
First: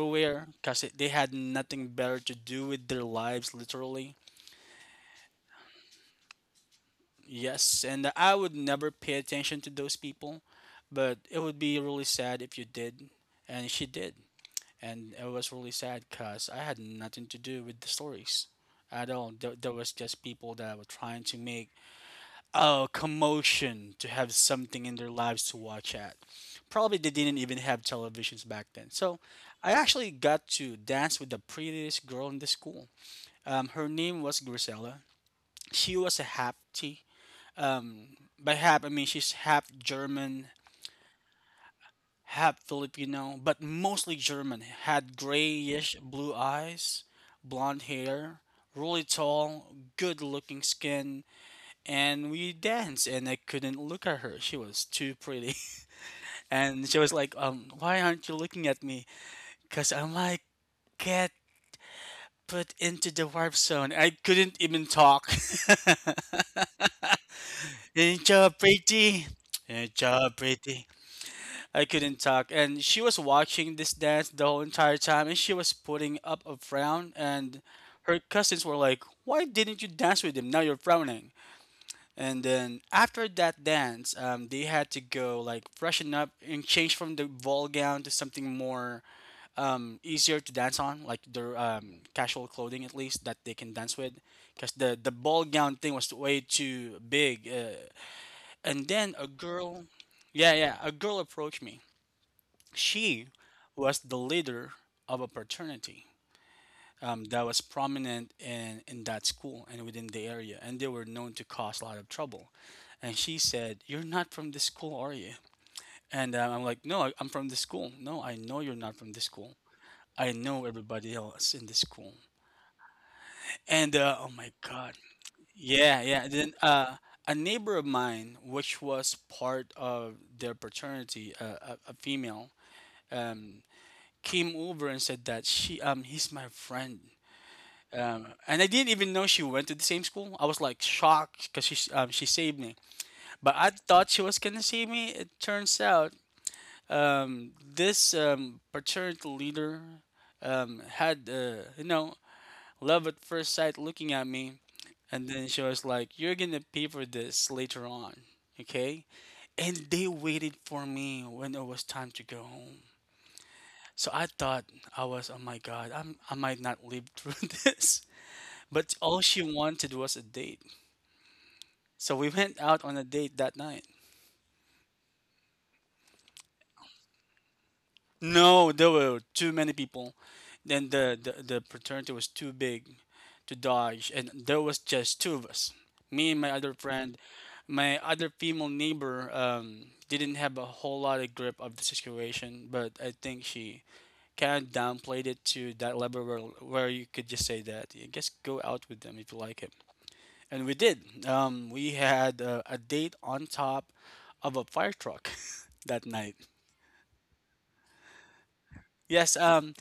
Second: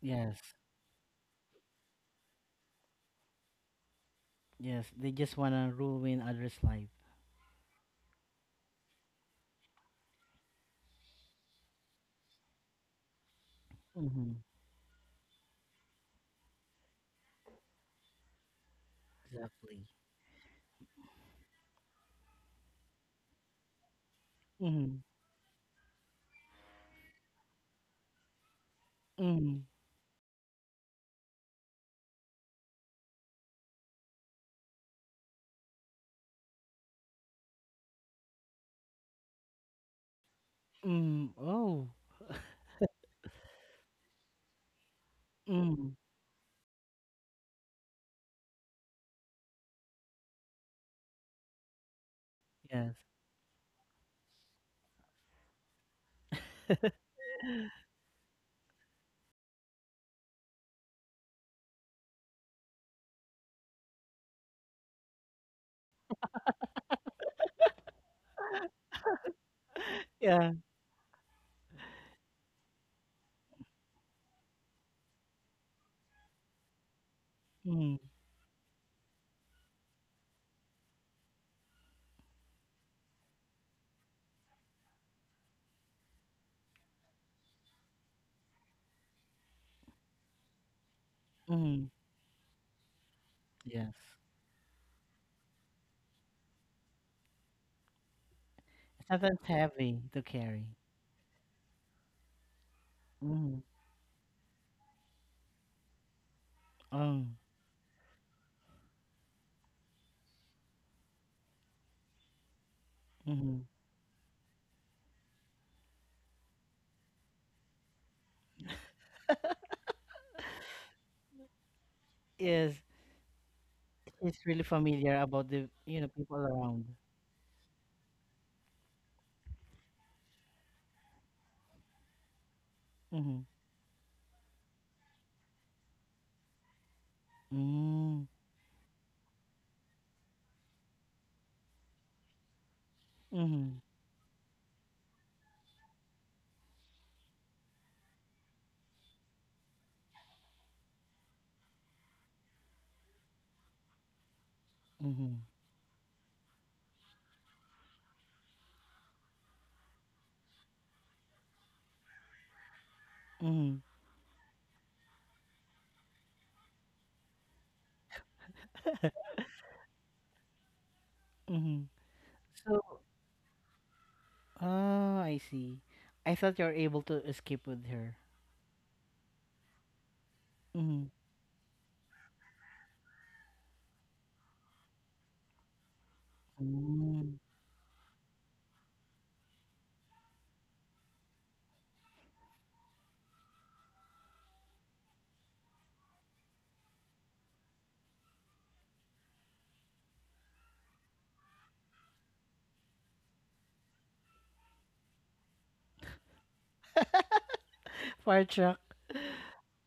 Yes.
because they had nothing better to do with their lives, literally.
Yes. They just wanna ruin others' life.
Yes, and I would never pay attention to those people, but it would be really sad if you did, and she did.
Mhm.
And it was really sad because I had nothing to do with the stories at all. There
Exactly.
was just people that were trying to make a commotion to have something in
Mhm.
their lives to watch at. Probably they didn't even have televisions back then. So
Mhm.
I actually got to dance with the prettiest girl in the school. Her name was Grisella. She was a hapti, um, by half, I mean she's half German,
Mhm. Oh.
half Filipino, but mostly German. Had
Mhm.
grayish blue eyes, blonde hair, really tall, good looking skin, and we
Yes.
danced. And I couldn't look at her; she was too pretty. And she was like, Why aren't you looking at me?" Cause I might get put into the warp zone. I couldn't even talk. Ain't you pretty? Ain't you
Yeah.
pretty? I couldn't talk. And she was watching this dance the whole entire time and she was putting up a frown, and
Mhm.
her cousins were like, "Why didn't you dance with him? Now you're frowning." And then after that dance, they had to go, like, freshen up and change from the ball gown to something more easier to dance on, like their
Mhm.
casual clothing, at least that they can
Yes.
dance with. Because the ball gown thing was way too big. And then a
Sometimes
girl,
heavy to
yeah,
carry.
yeah, a girl approached me. She
Mm.
was the leader of a fraternity
Oh.
that was prominent in that school and within the area, and they were known to cause a lot of trouble. And she
Mm-hmm.
said, "You're not from this school, are you?" And I'm like, "No, I'm from this school." "No, I know you're not from this school. I know everybody else in this school."
Yes.
And oh
It's
my
really
God.
familiar about the
Yeah, yeah.
people
Then
around.
a neighbor of mine, which was part of their fraternity, a female,
Mhm.
came over and said that she he's my friend.
Mhm.
And I didn't even know she went to the same school. I was like shocked because she saved me. But I
Mhm.
thought she was gonna save me. It turns out this fraternity leader had you know, love at first sight looking at me, and
Mhm.
then she was like, "You're gonna pay for this later on." Okay, and they waited for me when it was time to go home.
Mhm.
So I thought I was, oh my God, I'm, I might not live through this. But all she wanted was a date.
Mhm.
So we went out
So
on a date that night.
Ah, I see. I thought you were able to escape with her.
No, there were too many people. Then
Mm-hmm.
the fraternity was too big to dodge, and there was just two of us, me and my other friend.
Mm-hmm.
My other female neighbor didn't have a whole lot of grip of the situation, but I think she kind of downplayed it to that level where you could just say that, yeah, just go out with them if you like it. And we did. We had a date on top of a fire truck that night.
Fire truck.
Yes, um,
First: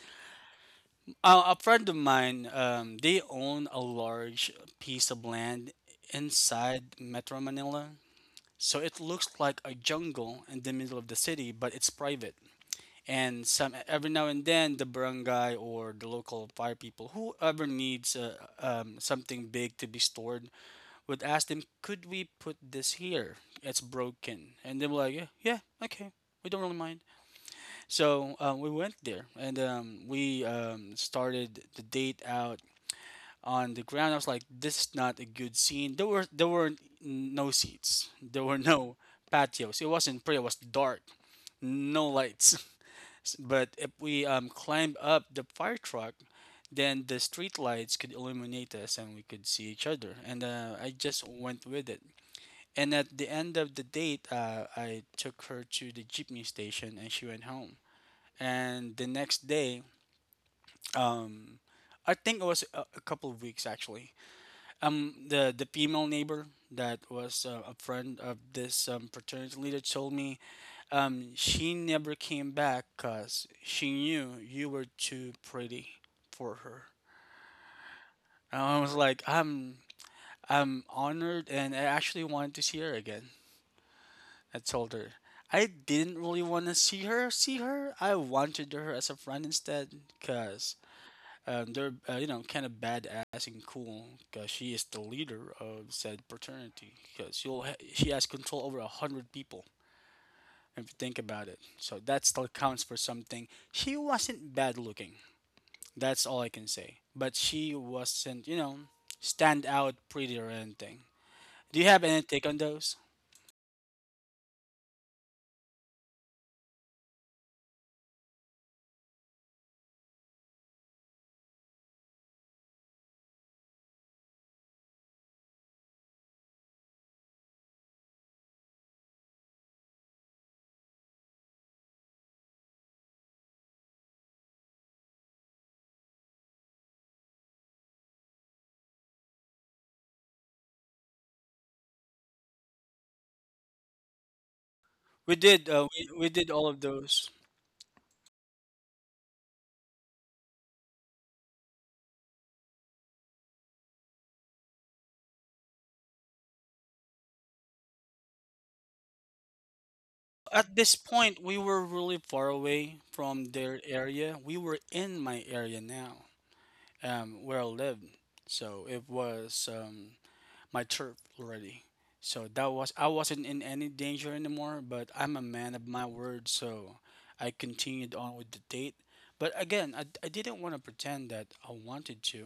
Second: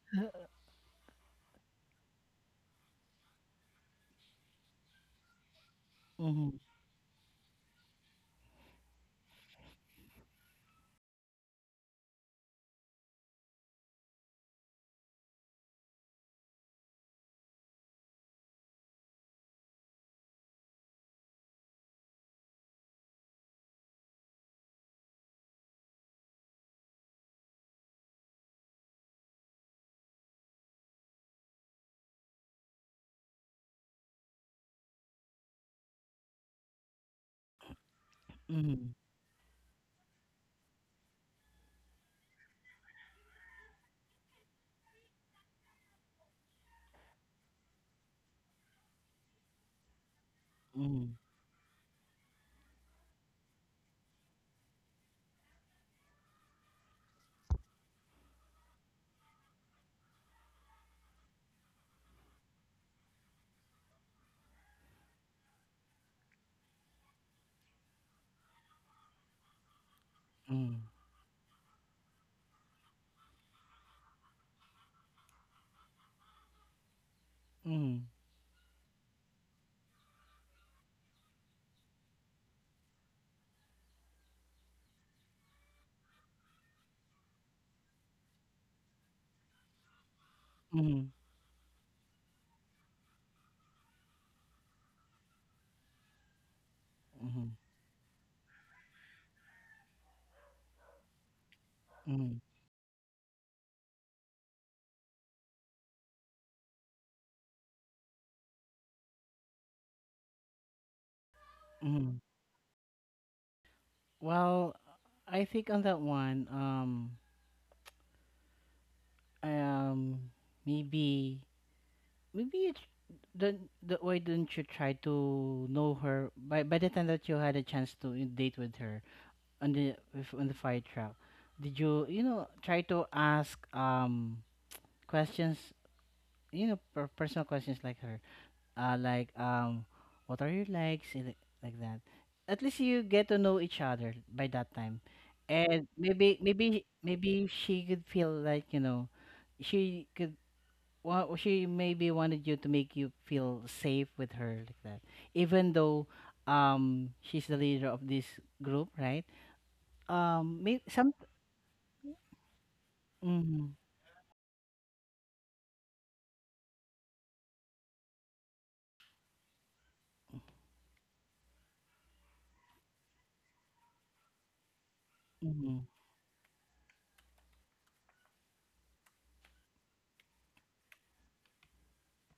a, a friend of mine, they own a large piece of land
Mm-hmm.
inside Metro Manila. So it looks like a jungle in the middle of the city, but it's private. And some every now and then, the barangay or the local fire people, whoever needs something big to be stored, would ask them, "Could we put this here? It's broken." And they were like, "Yeah, yeah, okay, we don't really mind." So we went there and we started the date out on the ground. I was like, this is not a good scene. There were no seats. There were
Mm-hmm.
no patios. It wasn't pretty. It was dark. No lights. But if we climbed up the fire truck, then the street lights could illuminate us and we could see each other. And I
Mm-hmm.
just went with it. And at the end of the date, I took her to the jeepney station and she went home. And the next day, um, I think it was a couple of weeks actually. The female neighbor that was a friend of this fraternity leader told me
Mm-hmm.
she never came back because she knew you were too pretty for her.
Mm-hmm.
And I was like, I'm honored, and I actually wanted to see her again. I told her. I didn't really want to see her. See her. I wanted her as a friend instead, cause
Mm-hmm.
They're you know, kind of badass and cool because she is the leader of said fraternity because she has control over 100 people if you think about it. So that
Mm-hmm.
still counts for something. She wasn't bad looking. That's all I can say. But she wasn't, you know, stand out pretty or anything. Do you have any
Mm-hmm.
take on those?
Well, I think on that one, um, maybe, maybe it's don't, why didn't you try to know her by the time that you had a chance to date with her on the with, on the fire truck? Did you you know try to ask questions personal questions like her like what are your likes and like that, at least you get to know each other by that time,
We did uh,
and
we, we
maybe
did all of
maybe
those.
maybe she could feel like she could she maybe wanted you to make you feel safe with her like that, even though she's the leader of this group, right?
At
May
this
some
point, we were really far away from
mm-hmm,
their area. We were in my area now, where I lived. So it was my turf already. So that was, I wasn't in any danger anymore. But I'm a man of
mm-hmm,
my word, so I continued on with the date. But again, I didn't want to pretend that I wanted to.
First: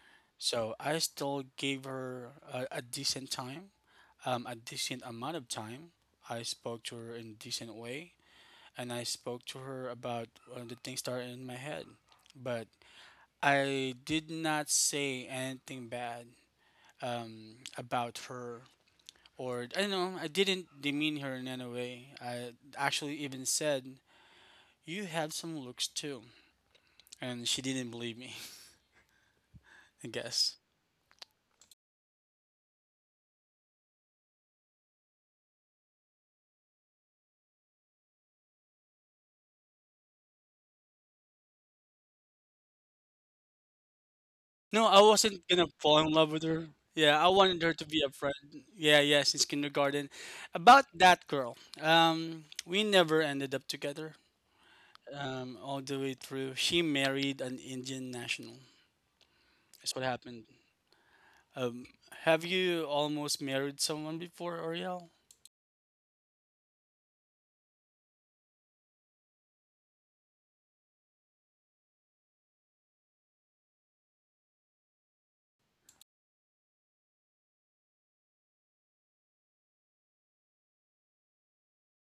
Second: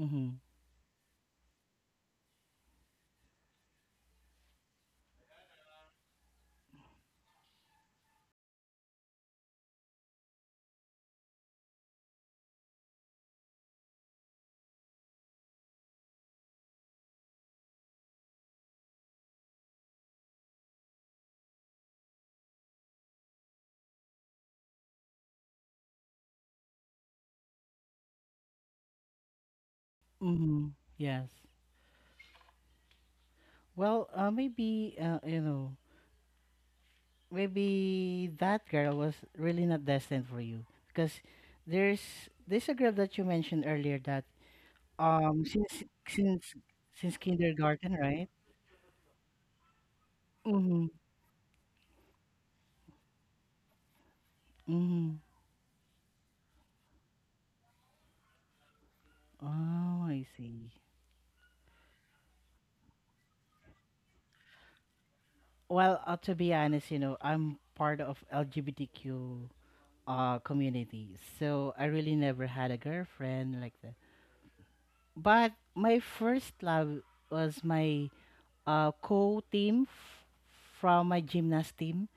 mm-hmm,
So I still gave her a decent time, a decent amount of time. I spoke to her in a decent way, and I spoke to her about the things that are in my head. But I did not say anything bad about her, or I don't know. I didn't demean her in any way. I actually even said, "You have some looks too," and she didn't believe me. I guess.
mm-hmm, yes. Well, maybe maybe that girl was really not destined for you because there's there's a girl that you mentioned earlier that
No, I
um
wasn't gonna
since
fall in love with
since
her.
since
Yeah, I wanted her to
kindergarten,
be a
right?
friend. Yeah, yeah, since kindergarten.
Mm-hmm.
About that girl, we never ended up together.
Mm-hmm.
All the way through, she married an Indian national. That's
Oh,
what
I
happened.
see.
Um, have you almost married someone before, Ariel?
Well, to be honest, I'm part of LGBTQ community, so I really never had a girlfriend like that. But my first love was my a co-team f- from my gymnast team,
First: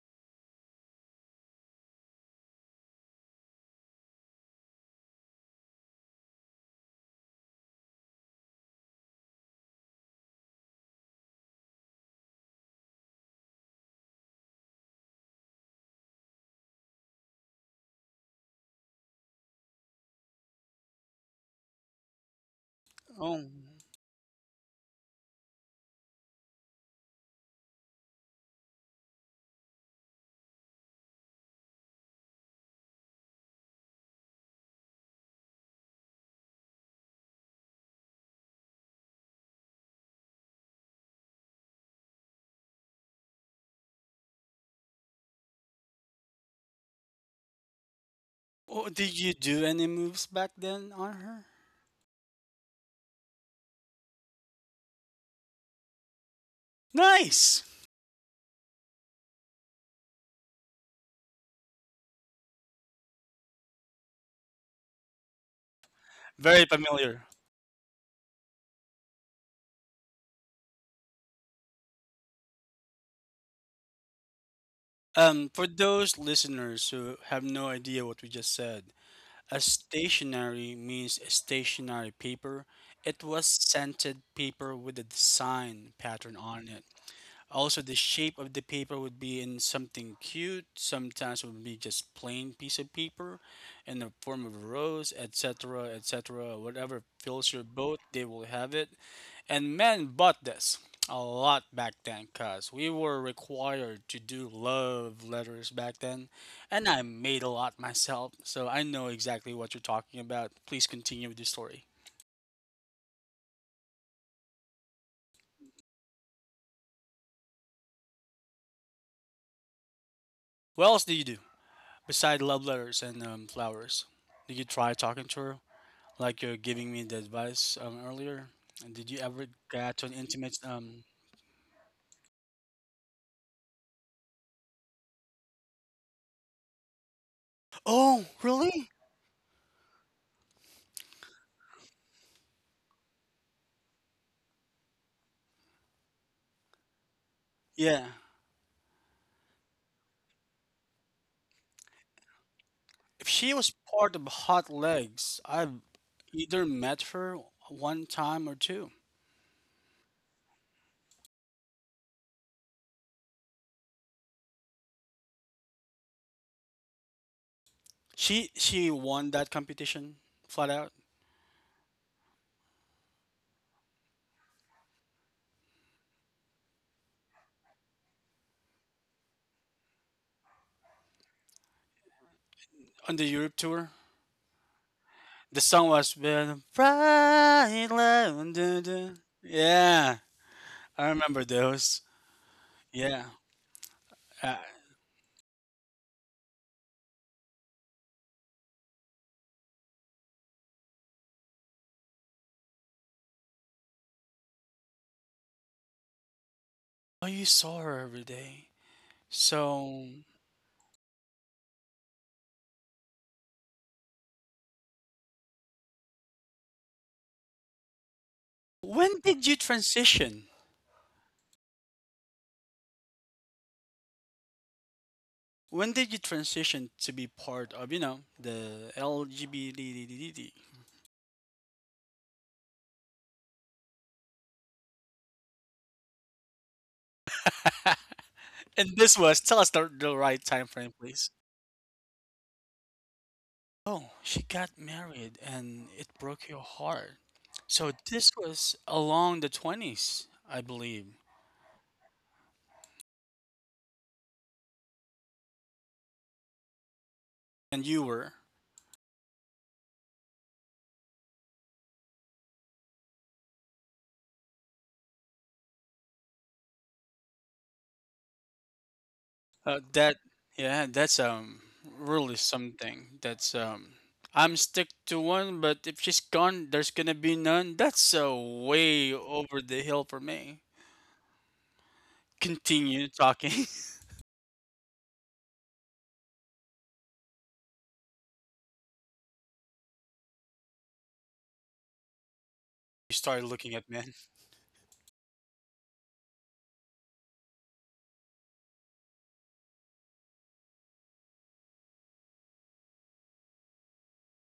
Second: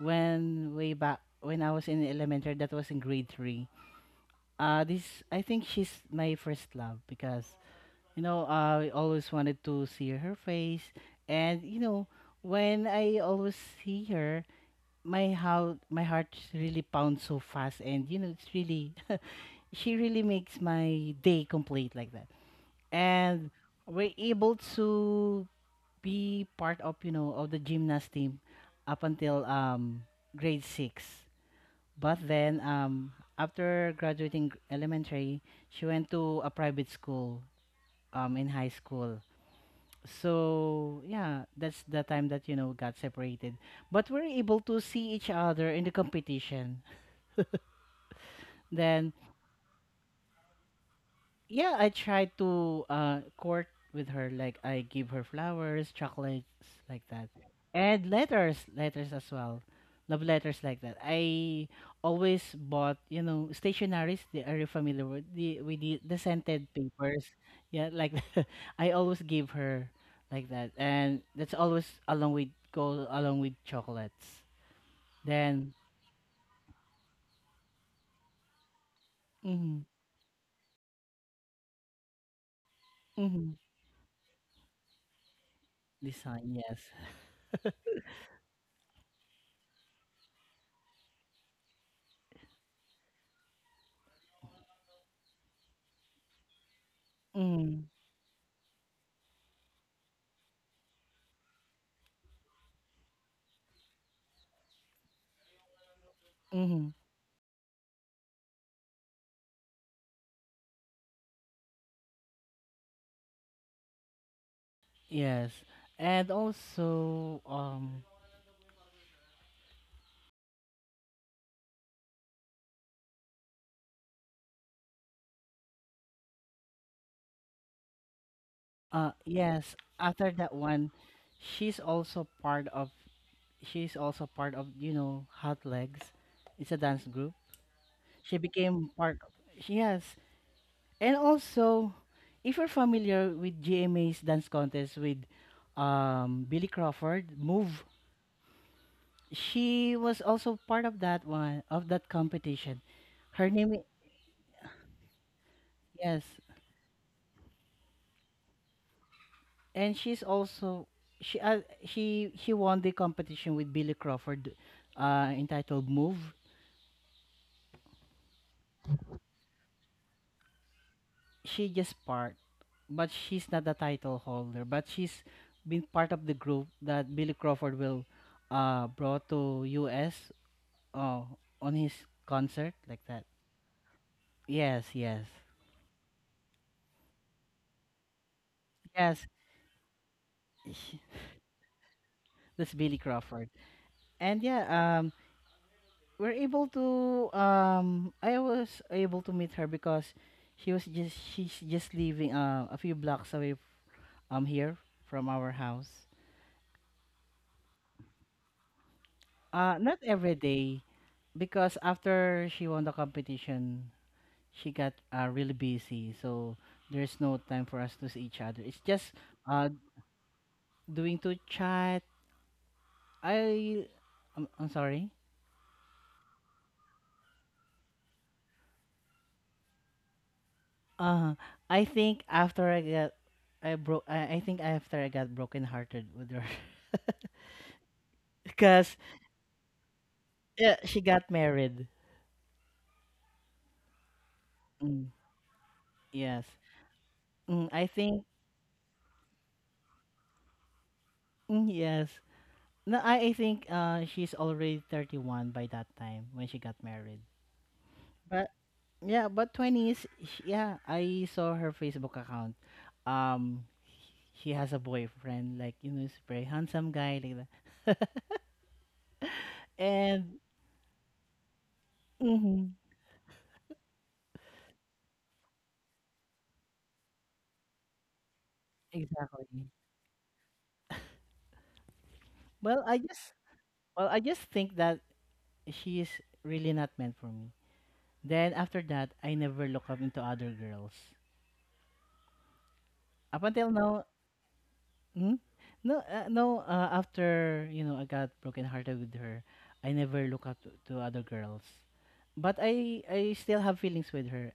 when way back when I was in elementary. That was in grade three. This I think she's my first love because I always wanted to see her face, and when I always see her, my how my heart really pounds so fast, and it's really she really makes my day complete like that,
Oh.
and we're able to be part of you know of the gymnast team up until grade six. But then after graduating elementary, she went to a private school in high school. So yeah, that's the time that got separated. But we're able to see each other in the competition.
Oh,
Then
did you do any moves back then on her?
yeah, I try to court with her. Like, I give her flowers, chocolates, like that,
Nice.
and letters, letters as well, love letters like that. I always bought, stationaries. They are you familiar with the
Very
scented
familiar.
papers? Yeah, like I always give her like that, and that's always along with chocolates.
For
Then,
those listeners who have no idea what we just said, a
mm-hmm,
stationery means a stationary paper. It was
mm-hmm,
scented paper with a design pattern
design,
on it.
yes,
Also, the shape of the paper would be in something cute. Sometimes it would be just plain piece of paper in the form of a rose, etc., etc. Whatever fills your
mm-hmm,
boat, they will have it. And men bought this a lot back then because we were required to do love letters back then. And
mm-hmm.
I made a lot myself, so I know exactly what you're talking about. Please continue with the story.
Yes, and also,
What else do you do besides love letters and flowers? Did you try talking to her? Like you're giving me the advice earlier. And did you ever
yes.
get to an
After that
intimate?
one, she's also part of. She's also part of Hot Legs. It's a dance group.
Oh,
She became
really?
part. Of, yes, and also, if you're familiar with GMA's dance contest with, Billy Crawford, Move.
Yeah.
She was also part of that one of that competition.
If
Her
she was
name.
part of Hot Legs, I've
Yes,
either met her one time or two.
and she's also she won the competition with Billy Crawford, entitled Move.
She won that competition flat out
She just part, but she's not the title holder. But she's been part of the group that Billy Crawford will, brought to U.S. Uh, on his concert like
on
that.
the Europe tour.
Yes, yes,
The song was been Pride Love. Dun, dun."
yes.
Yeah, I remember those.
That's Billy
Yeah.
Crawford. And
Uh,
yeah, um, we're able to I was able to meet her because she's just living a few blocks away here from our house.
oh, you saw her every day.
Not
So
every day, because after she won the competition she got really busy, so there's no time for us to see each other. It's just
when did you
uh
transition?
doing to chat. I I'm sorry.
When did you transition to be part of, you know, the LGBT?
Uh I think after I got I think after I got broken hearted with her. Because
And this was, tell us the right time frame,
she got
please.
married.
Oh, she got
Mm,
married and it
yes.
broke your heart.
Mm, I
So
think.
this was along the 20s, I believe.
Mm, yes. No, I think she's already 31 by that time when she got married.
And you were.
But yeah, but 20s yeah, I saw her Facebook account. Um she has a boyfriend like, he's a very handsome guy like that.
That,
And
yeah, that's really
mhm,
something. That's I'm stick to one, but if she's gone, there's gonna be none. That's way
exactly.
over the hill for me.
Well, I
Continue
just
talking.
well, I just think that she's really not meant for me. Then after that, I never look up into other girls.
You
Up
started
until
looking at
now,
men.
hmm? No, no. After I got broken hearted with her, I never look up to other girls, but I still have feelings with her.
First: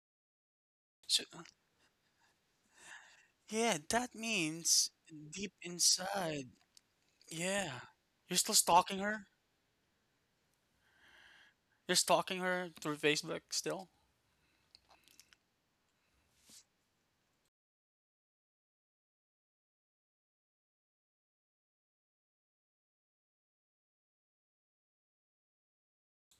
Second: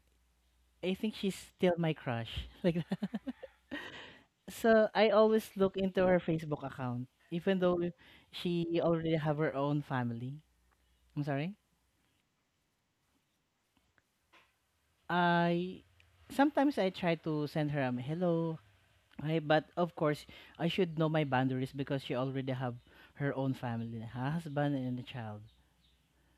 I think
So,
she's still my crush, like that.
yeah, that
So
means
I always
deep
look into her
inside.
Facebook account, even
Yeah.
though
You're still
she
stalking
already
her?
have her own family. I'm sorry.
You're stalking her through Facebook still?
I Sometimes I try to send her a hello, right? But of course, I should know my boundaries because she already have her own family, a husband and a child.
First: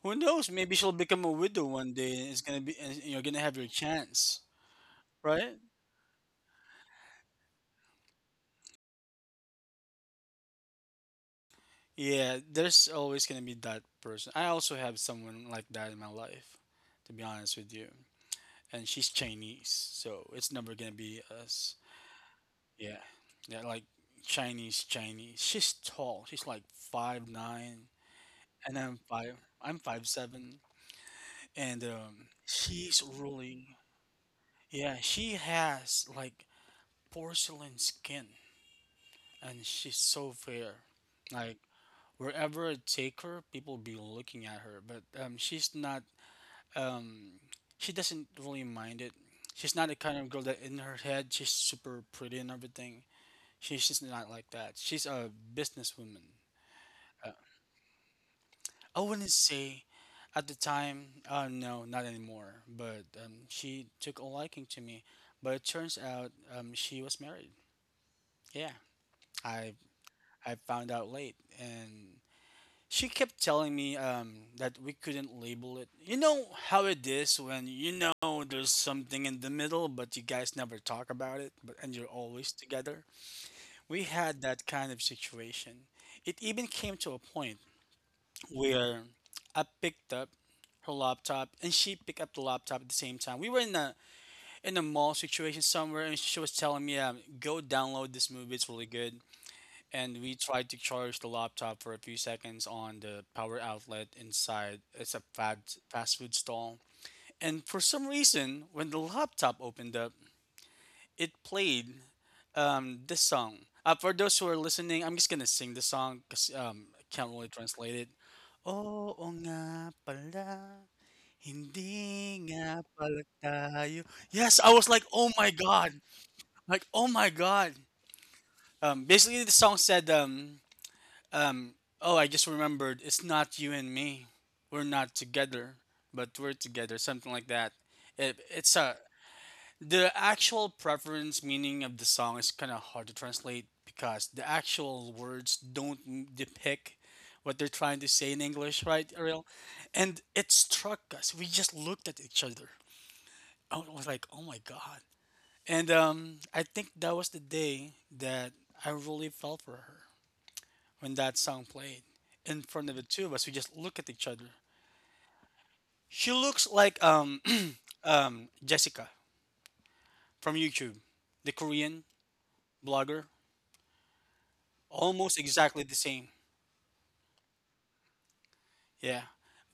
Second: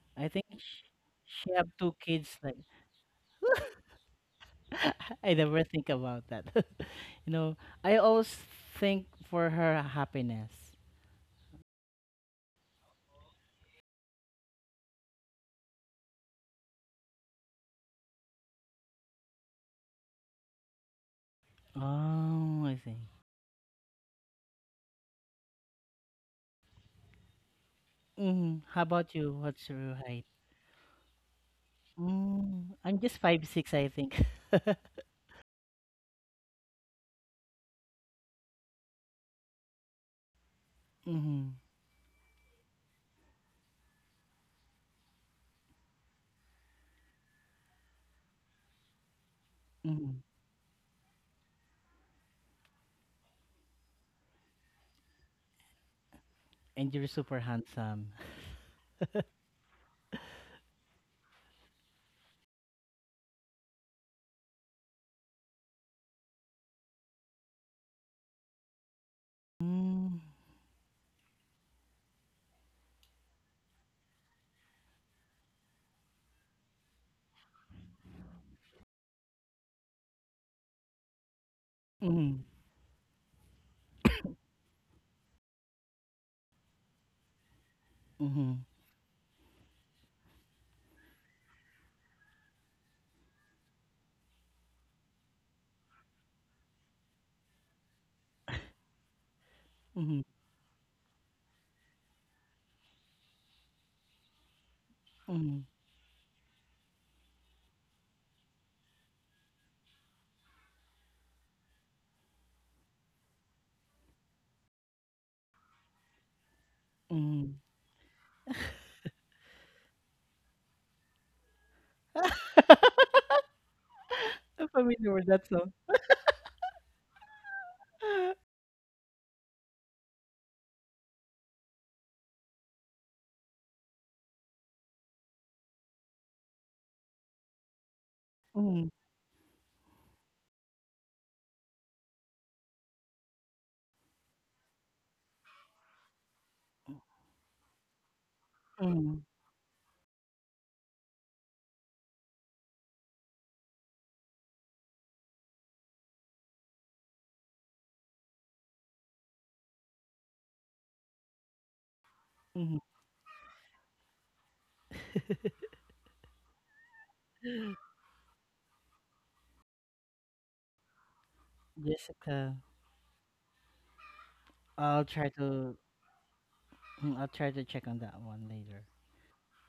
Who
I think
knows? Maybe she'll become a
she
widow
have
one
two
day and
kids.
it's
Like
gonna be and you're gonna have your chance,
I
right?
never think about that. you know, I always think for her happiness.
Yeah, there's always gonna be that person. I also have someone like that in my life, to be honest with you. And she's Chinese, so it's never gonna be us.
Oh, I
Yeah.
see.
Yeah, like Chinese, Chinese. She's tall. She's like 5'9".
Mm,
And
how
I'm
about you?
five.
What's
I'm
your
five
height?
seven, and
Mm, I'm
she's
just 5'6",
really
I think.
yeah. She has like porcelain skin, and she's so fair.
Mm-hmm,
Like wherever I take her, people be looking at her. But she's not. Um, she doesn't really mind it. She's not the
mm-hmm.
kind of girl that in her head she's super pretty and everything. She's just not like that. She's a businesswoman.
And you're
Uh,
super handsome.
I wouldn't say at the time, no, not anymore. But she took a liking to me. But it turns out she was married. Yeah, I
Mm,
I found out late, and she kept telling me that we couldn't label it. You know how it is when you know there's something in the middle, but you guys never talk about it, but and you're
mm-hmm,
always together. We had that kind of situation. It even came to a point
mm-hmm,
where I picked up her laptop and she picked up the laptop at the same time. We were in a mall situation somewhere and she was telling me, go download this movie, it's really good. And we tried to charge the laptop for a few seconds on the power outlet inside it's a
mm-hmm,
fast food stall. And for some reason, when the laptop opened up, it played this song. For those who are listening, I'm just gonna sing the song because I can't really
mm-hmm.
translate it. Oo nga pala, hindi nga pala tayo. Yes, I
I'm
was like,
familiar
"Oh
with
my
that song.
god," like, "Oh my god." Basically the song said, um, "Oh, I just remembered, it's not you and me. We're not together, but we're together," something like that. It, it's
Mm,
a the actual preference meaning of the song is kind of hard to translate because the actual words don't depict what they're trying to say in English, right,
mm,
Ariel? And it struck us. We just looked at each other. I was like, "Oh my god!" And I think that was the day that I really fell for her when that song played in
mhm.
front of the two of us. We just looked at each other. She looks like Jessica from YouTube, the Korean
Jessica.
blogger.
I'll try
Almost exactly
to
the same.
I'll try to check on that one later.
Yeah.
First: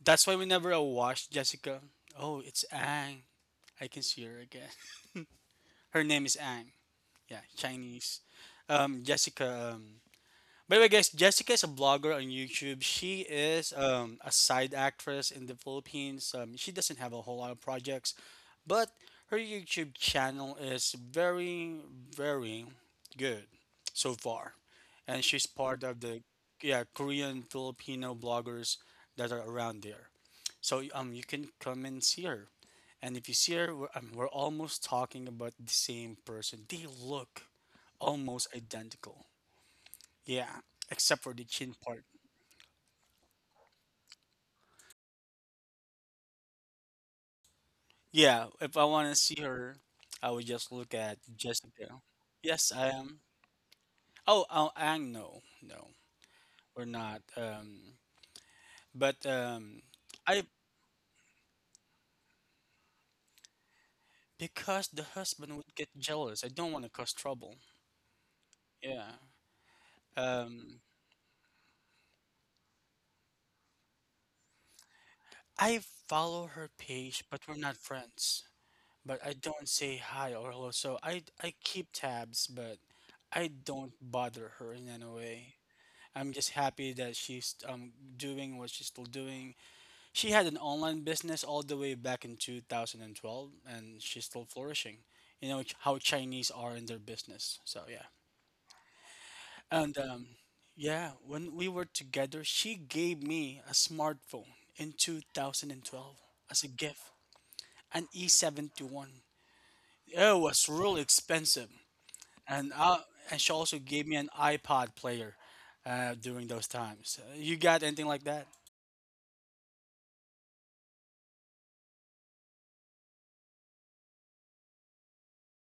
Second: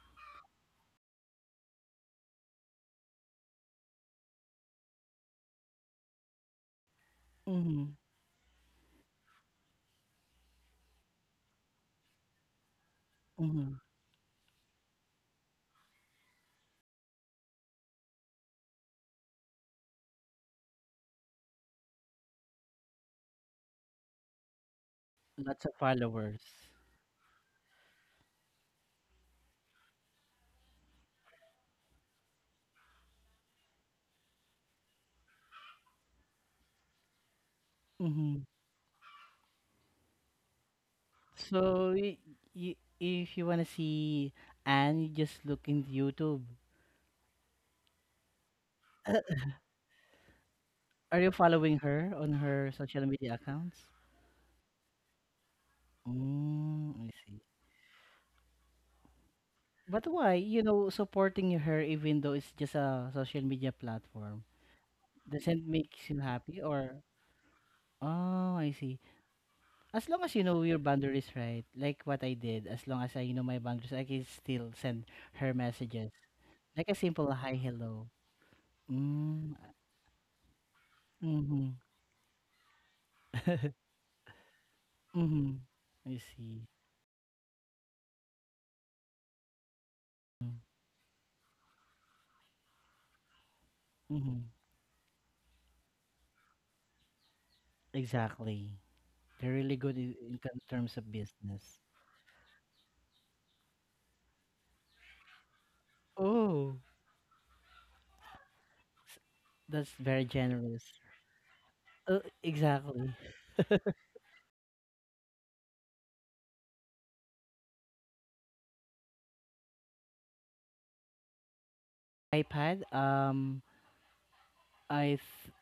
That's why whenever I watch Jessica, oh, it's Ang. I can see her again. Her name is Ang. Yeah,
Mhm,
Chinese. Jessica. By the way, guys, Jessica is a blogger on YouTube. She is
mhm.
a side actress in the Philippines. She doesn't have a whole lot of projects, but her YouTube channel is very, very good so far. And she's
Lots of
part of the
followers.
yeah Korean Filipino bloggers that are around there. So you can come and see her. And if you see her, we're almost talking about the same person. They look
Mhm.
almost identical. Yeah, except for the chin
So,
part.
y y if you wanna see Anne, you just look in YouTube.
Yeah, if I want to see her, I would just look at
Are you following
Jessica.
her on
Yes,
her
I
social
am.
media accounts?
Oh, oh, Ang, no, no, we're
Mm, I
not.
see.
But
But why?
I
You know, supporting her even though it's just a social media platform
because the husband
doesn't
would
make
get
you
jealous. I
happy,
don't want to
or.
cause trouble.
Oh, I see.
Yeah.
As long as you know your
Um,
boundaries, right? Like what I did, as long as I know my boundaries, I can still send her
I
messages.
follow her
Like a
page,
simple
but
hi,
we're not
hello.
friends. But I
Mm,
don't say hi or hello. So I
mm-hmm,
keep tabs, but I don't bother her in any
mm-hmm.
way.
I
I'm just
see.
happy that she's doing what she's still doing. She had an online business all the way back in 2012, and twelve, and she's still
Mm-hmm.
flourishing. You know how Chinese are in their business. So yeah,
Exactly. They're really
and
good in,
um,
in terms
yeah,
of
when we
business.
were together, she gave me a smartphone in 2012 as a
Oh,
gift, an E71.
s- that's very
It was real
generous.
expensive, and uh,
Exactly.
and she also gave me an iPod player during those times. You got anything like that?
iPad, I th-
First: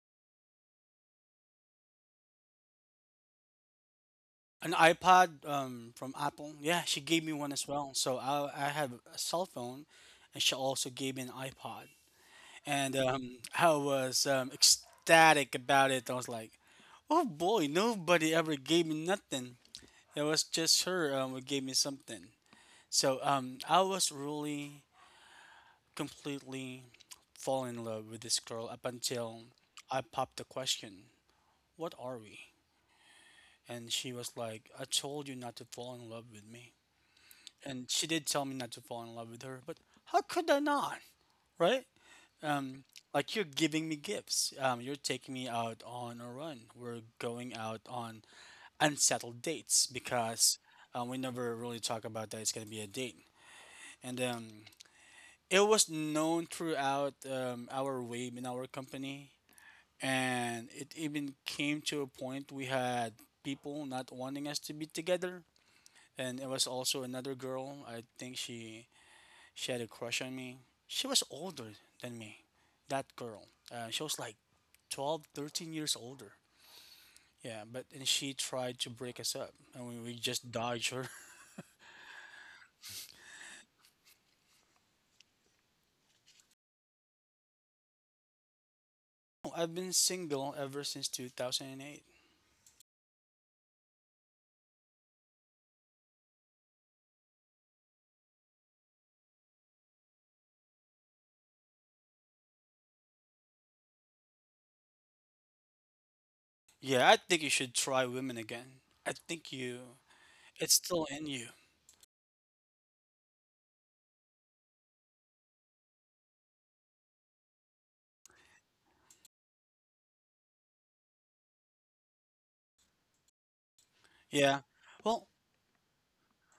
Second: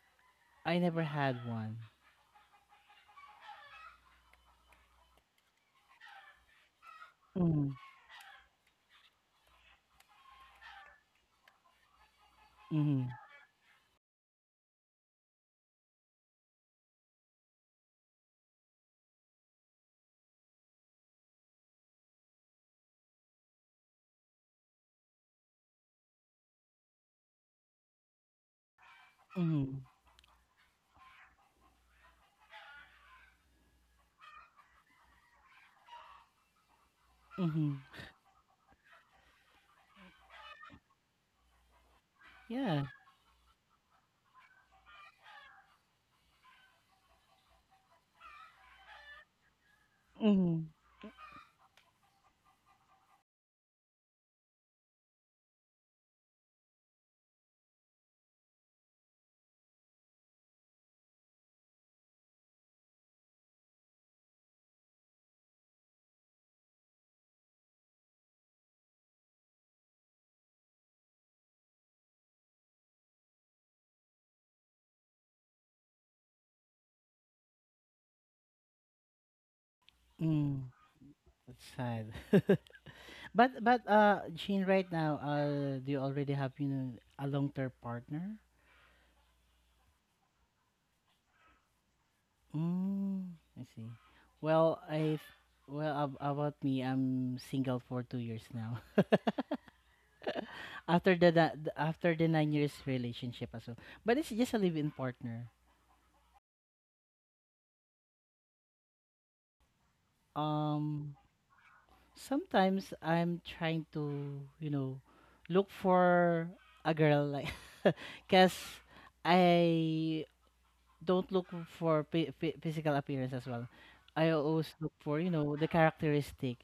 I never had one.
An iPod from Apple. Yeah, she gave me one as
Mm-hmm,
well. So I have a cell phone, and she also gave me an iPod. And
mm-hmm,
I was ecstatic about it. I was like, oh boy, nobody ever gave me nothing. It was just her who gave me something. So I was really completely falling in love with this girl up until
mm-hmm,
I popped the question, what are we? And she was like, I told you not to fall in love with me.
mm-hmm.
And she did tell me not to fall in love with her, but how could I not, right?
Yeah.
Um, like you're giving me gifts. You're taking me out on a run. We're going out on unsettled dates because
Mm-hmm,
we never really talk about that it's gonna be a date. And it was known throughout our wave in our company, and it even came to a point we had people not wanting us to be together. And it was also another girl. I think she had a crush on me. She was older than me, that girl. She was like 12, 13 years older. Yeah, but and she tried to break us up, and we just
mm-hmm.
dodged her.
That's sad. But Jean, right now, do you already have, a long term partner?
I've been single ever since 2008.
Mm, I see. Well, about me, I'm single for 2 years now. After the after the 9 years relationship as well. But it's just a live in partner.
Yeah, I think you should try women again. I think you, it's still
Um
in you.
sometimes I'm trying to, look for a girl like cause I don't look for physical appearance as well. I
Yeah.
always look for,
Well,
the characteristic.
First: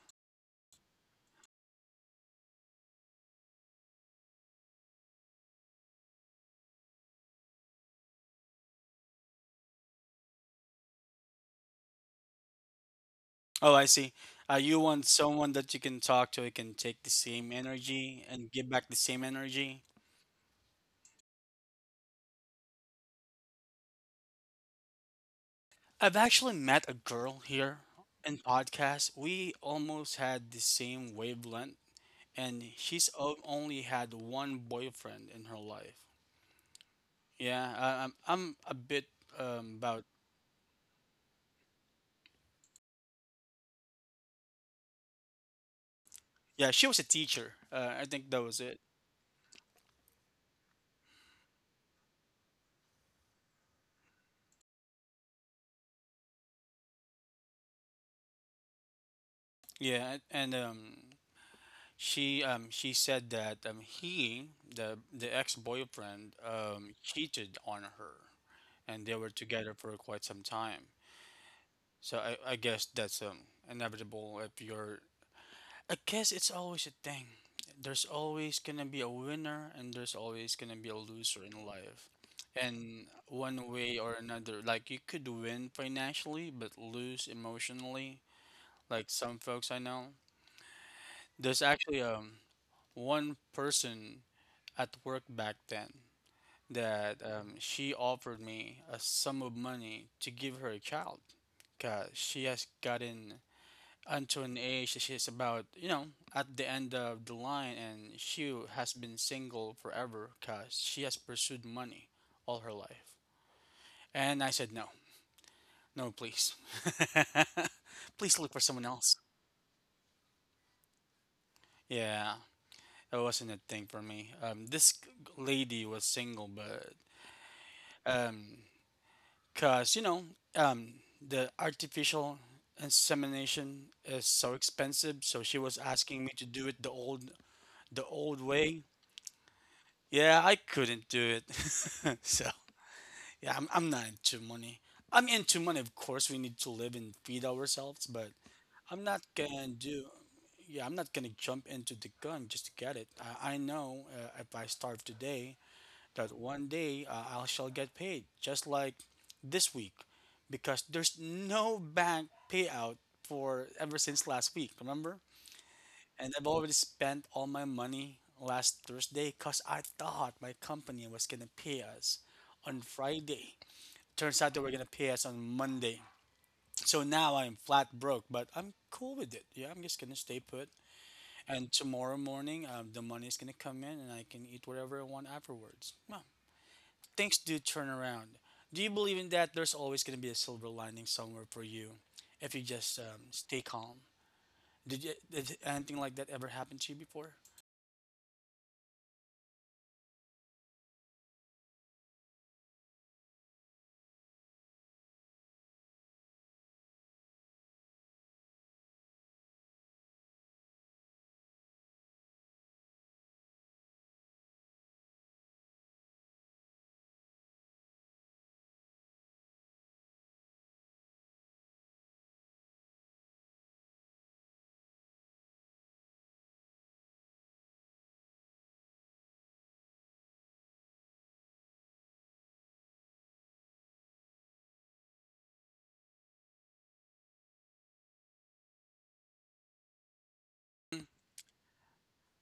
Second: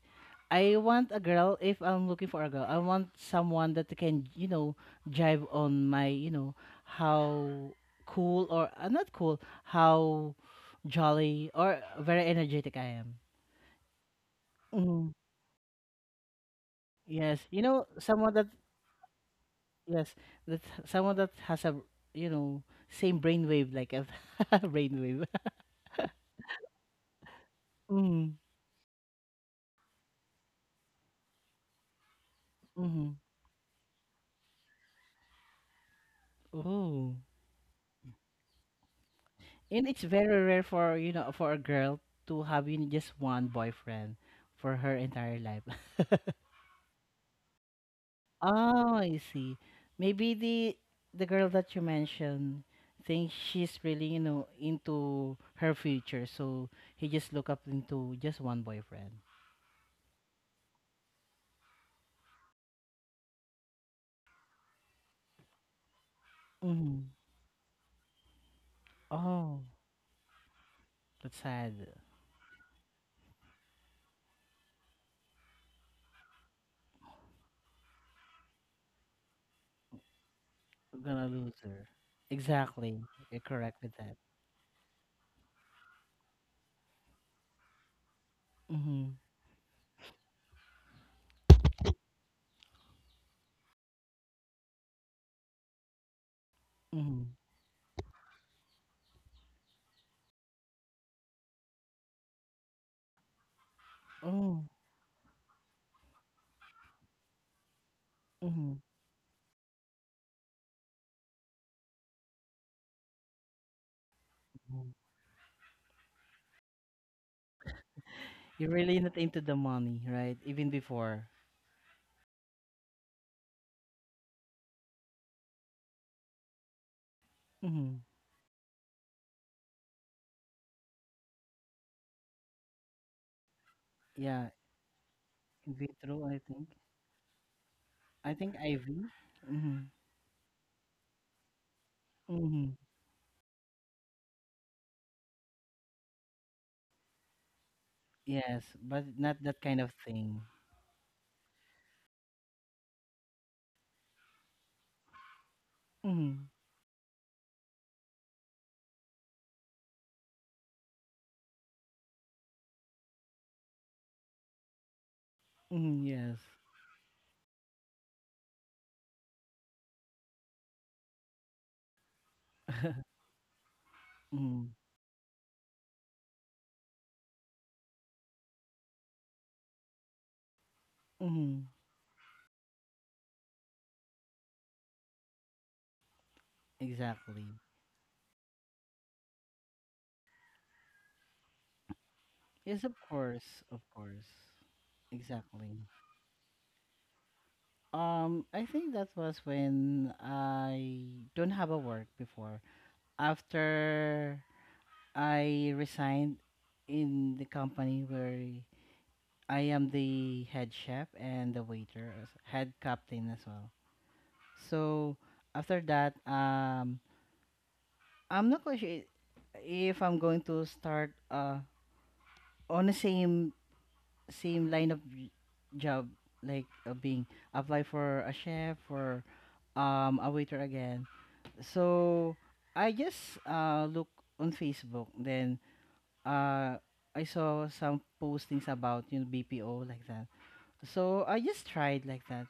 I want a girl. If I'm looking for a girl, I want someone that can, jive on my, how cool or, not cool, how jolly or very energetic I am.
oh, I see. You want
Mm,
someone that you can talk to, who can take the
yes,
same energy
someone that,
and give back the same energy.
yes, that someone that has a you know same brainwave like a brainwave.
I've actually met a girl here
Mm,
in podcast. We almost had the same wavelength, and
mm-hmm.
she's only had one boyfriend in her life.
Oh.
Yeah, I'm a bit
And it's
about.
very rare for, a girl to have, just one boyfriend for her entire life.
Yeah, she was a teacher. I think that was it.
Oh, I see. Maybe the girl that you mentioned thinks she's really, into her future, so he just look up into just one boyfriend.
Yeah, and she said that he the ex boyfriend
Hmm.
cheated on her, and they were
Oh,
together for quite some time.
that's sad.
So I guess that's inevitable if you're I guess it's always a thing. There's always gonna be a winner and there's always gonna be a
We're gonna
loser
lose
in
her.
life.
Exactly.
And
You're
one
correct with
way
that.
or another, like you could win financially but lose emotionally, like
Mm-hmm.
some folks I know. There's actually one person at work back then that
Mm-hmm.
she offered me a sum of money to give her a child because she has gotten until an
Oh.
age that she's about, you know, at the end of the line, and she
Mm-hmm.
has been single forever because she has pursued money all her life. And I said,
Mm-hmm.
no, no, please. Please look for
You're
someone
really not
else.
into the money, right? Even before.
Yeah, it wasn't a thing for me. This lady was single, but
Mm-hmm.
um, cause you know, um, the artificial insemination is
Yeah,
so expensive, so she
in
was
vitro,
asking me
I
to
think.
do it the
I
old
think
way.
IV. Mm-hmm.
Yeah, I couldn't do it. So,
Mm-hmm.
yeah, I'm not into money. I'm into money, of course. We need to live and feed ourselves, but
Yes,
I'm
but
not
not that
gonna
kind of
do.
thing.
Yeah, I'm not gonna jump into the gun just to get it. I know if I starve today, that
Mm-hmm.
one day I shall get paid, just like this week, because there's no bank payout for ever since last week. Remember?
Mm-hmm.
And
Yes.
I've already spent all my money last Thursday because I thought my company was gonna pay us on Friday. Turns out they
Mm-hmm.
were gonna pay us on Monday. So now I'm flat broke, but I'm cool with it. Yeah, I'm just gonna stay put.
Mm-hmm.
And tomorrow morning, the money is gonna come in, and I can eat whatever I want afterwards. Well, things
Exactly.
do turn around. Do you believe in that? There's always gonna be a silver lining somewhere for you, if you
Yes, of
just
course,
stay
of
calm.
course.
Did, you, did
Exactly.
anything like that ever happen to you before?
I think that was when I don't have a work before. After I resigned in the company where I am the head chef and the waiter, head captain as well. So after that, I'm not quite sure if I'm going to start on the same line of job, like being apply for a chef or a waiter again. So I just look on Facebook, then uh I saw some postings about BPO like that. So I just tried like that.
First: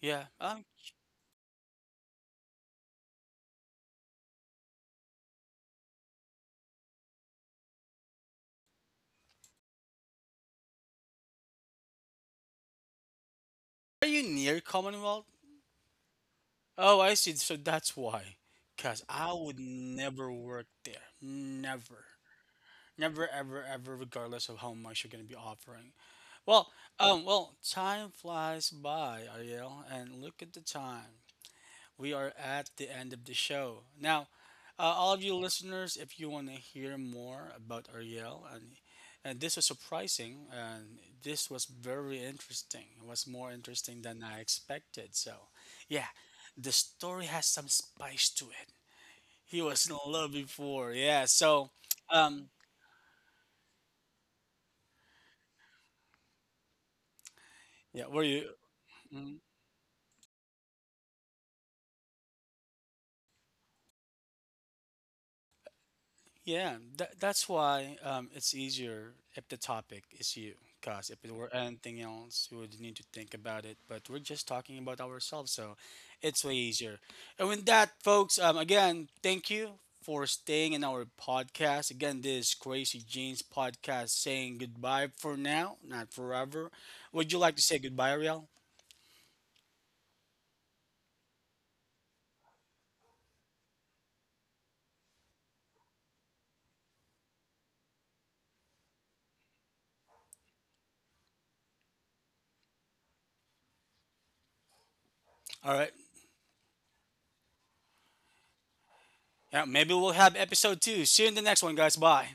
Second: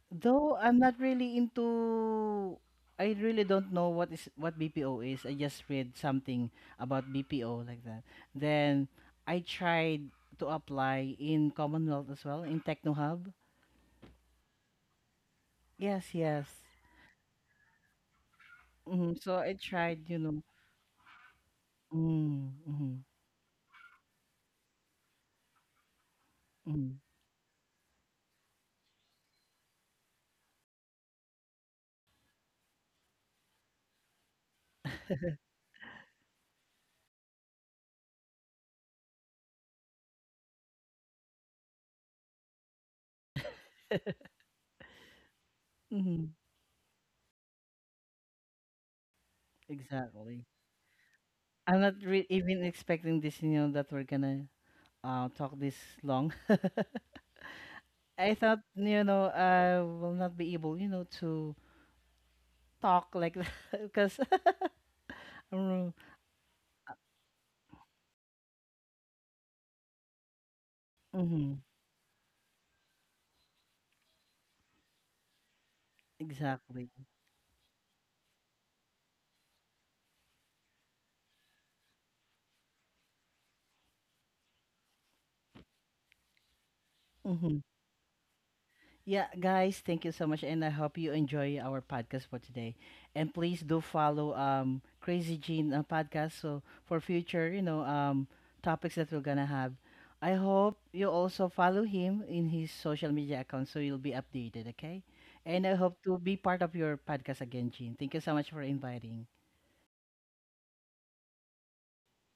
Yeah.
Though I'm not really into, I really don't know what is what BPO is. I just read something about BPO like that. Then I tried to apply in Commonwealth as well in TechnoHub.
Are you near Commonwealth?
Yes, yes.
Oh, I see. So that's why. Cause
Hmm.
I
So I
would
tried, you
never
know.
work there. Never.
Mm-hmm, mm-hmm,
Never, ever, ever, regardless of how much you're gonna be offering. Well,
mm-hmm.
well, time flies by, Ariel, and look at the time. We are at the end of the show. Now, all of you listeners, if you want to hear more about Ariel, and this was surprising, and this was very interesting. It was more interesting than I expected. So, yeah,
Mm-hmm.
the story has some spice to it. He was in love
Exactly.
before. Yeah, so,
I'm not re
um,
even expecting this, that we're gonna talk this long.
yeah, were
I
you?
thought,
Mm-hmm.
I will not be able, to talk like that because. Mm,
Yeah, that, that's why it's easier if the topic is you. Because if it were
mhm.
anything else, you would need to think about it. But we're just talking about ourselves, so it's way
Exactly.
easier. And with that, folks, again, thank you for staying in our podcast. Again, this is Crazy Jeans podcast saying goodbye for now, not forever. Would you like
Mhm.
to say goodbye, Ariel?
Yeah, guys, thank you so much, and I hope you enjoy our podcast for today. And please do follow Crazy Jean podcast so for future, topics that we're gonna have. I hope you also follow him in his social media account so you'll be updated, okay? And I
All right.
hope to be part of your podcast again, Jean. Thank you so much for inviting.
Yeah, maybe we'll have episode two. See you in the next one, guys. Bye.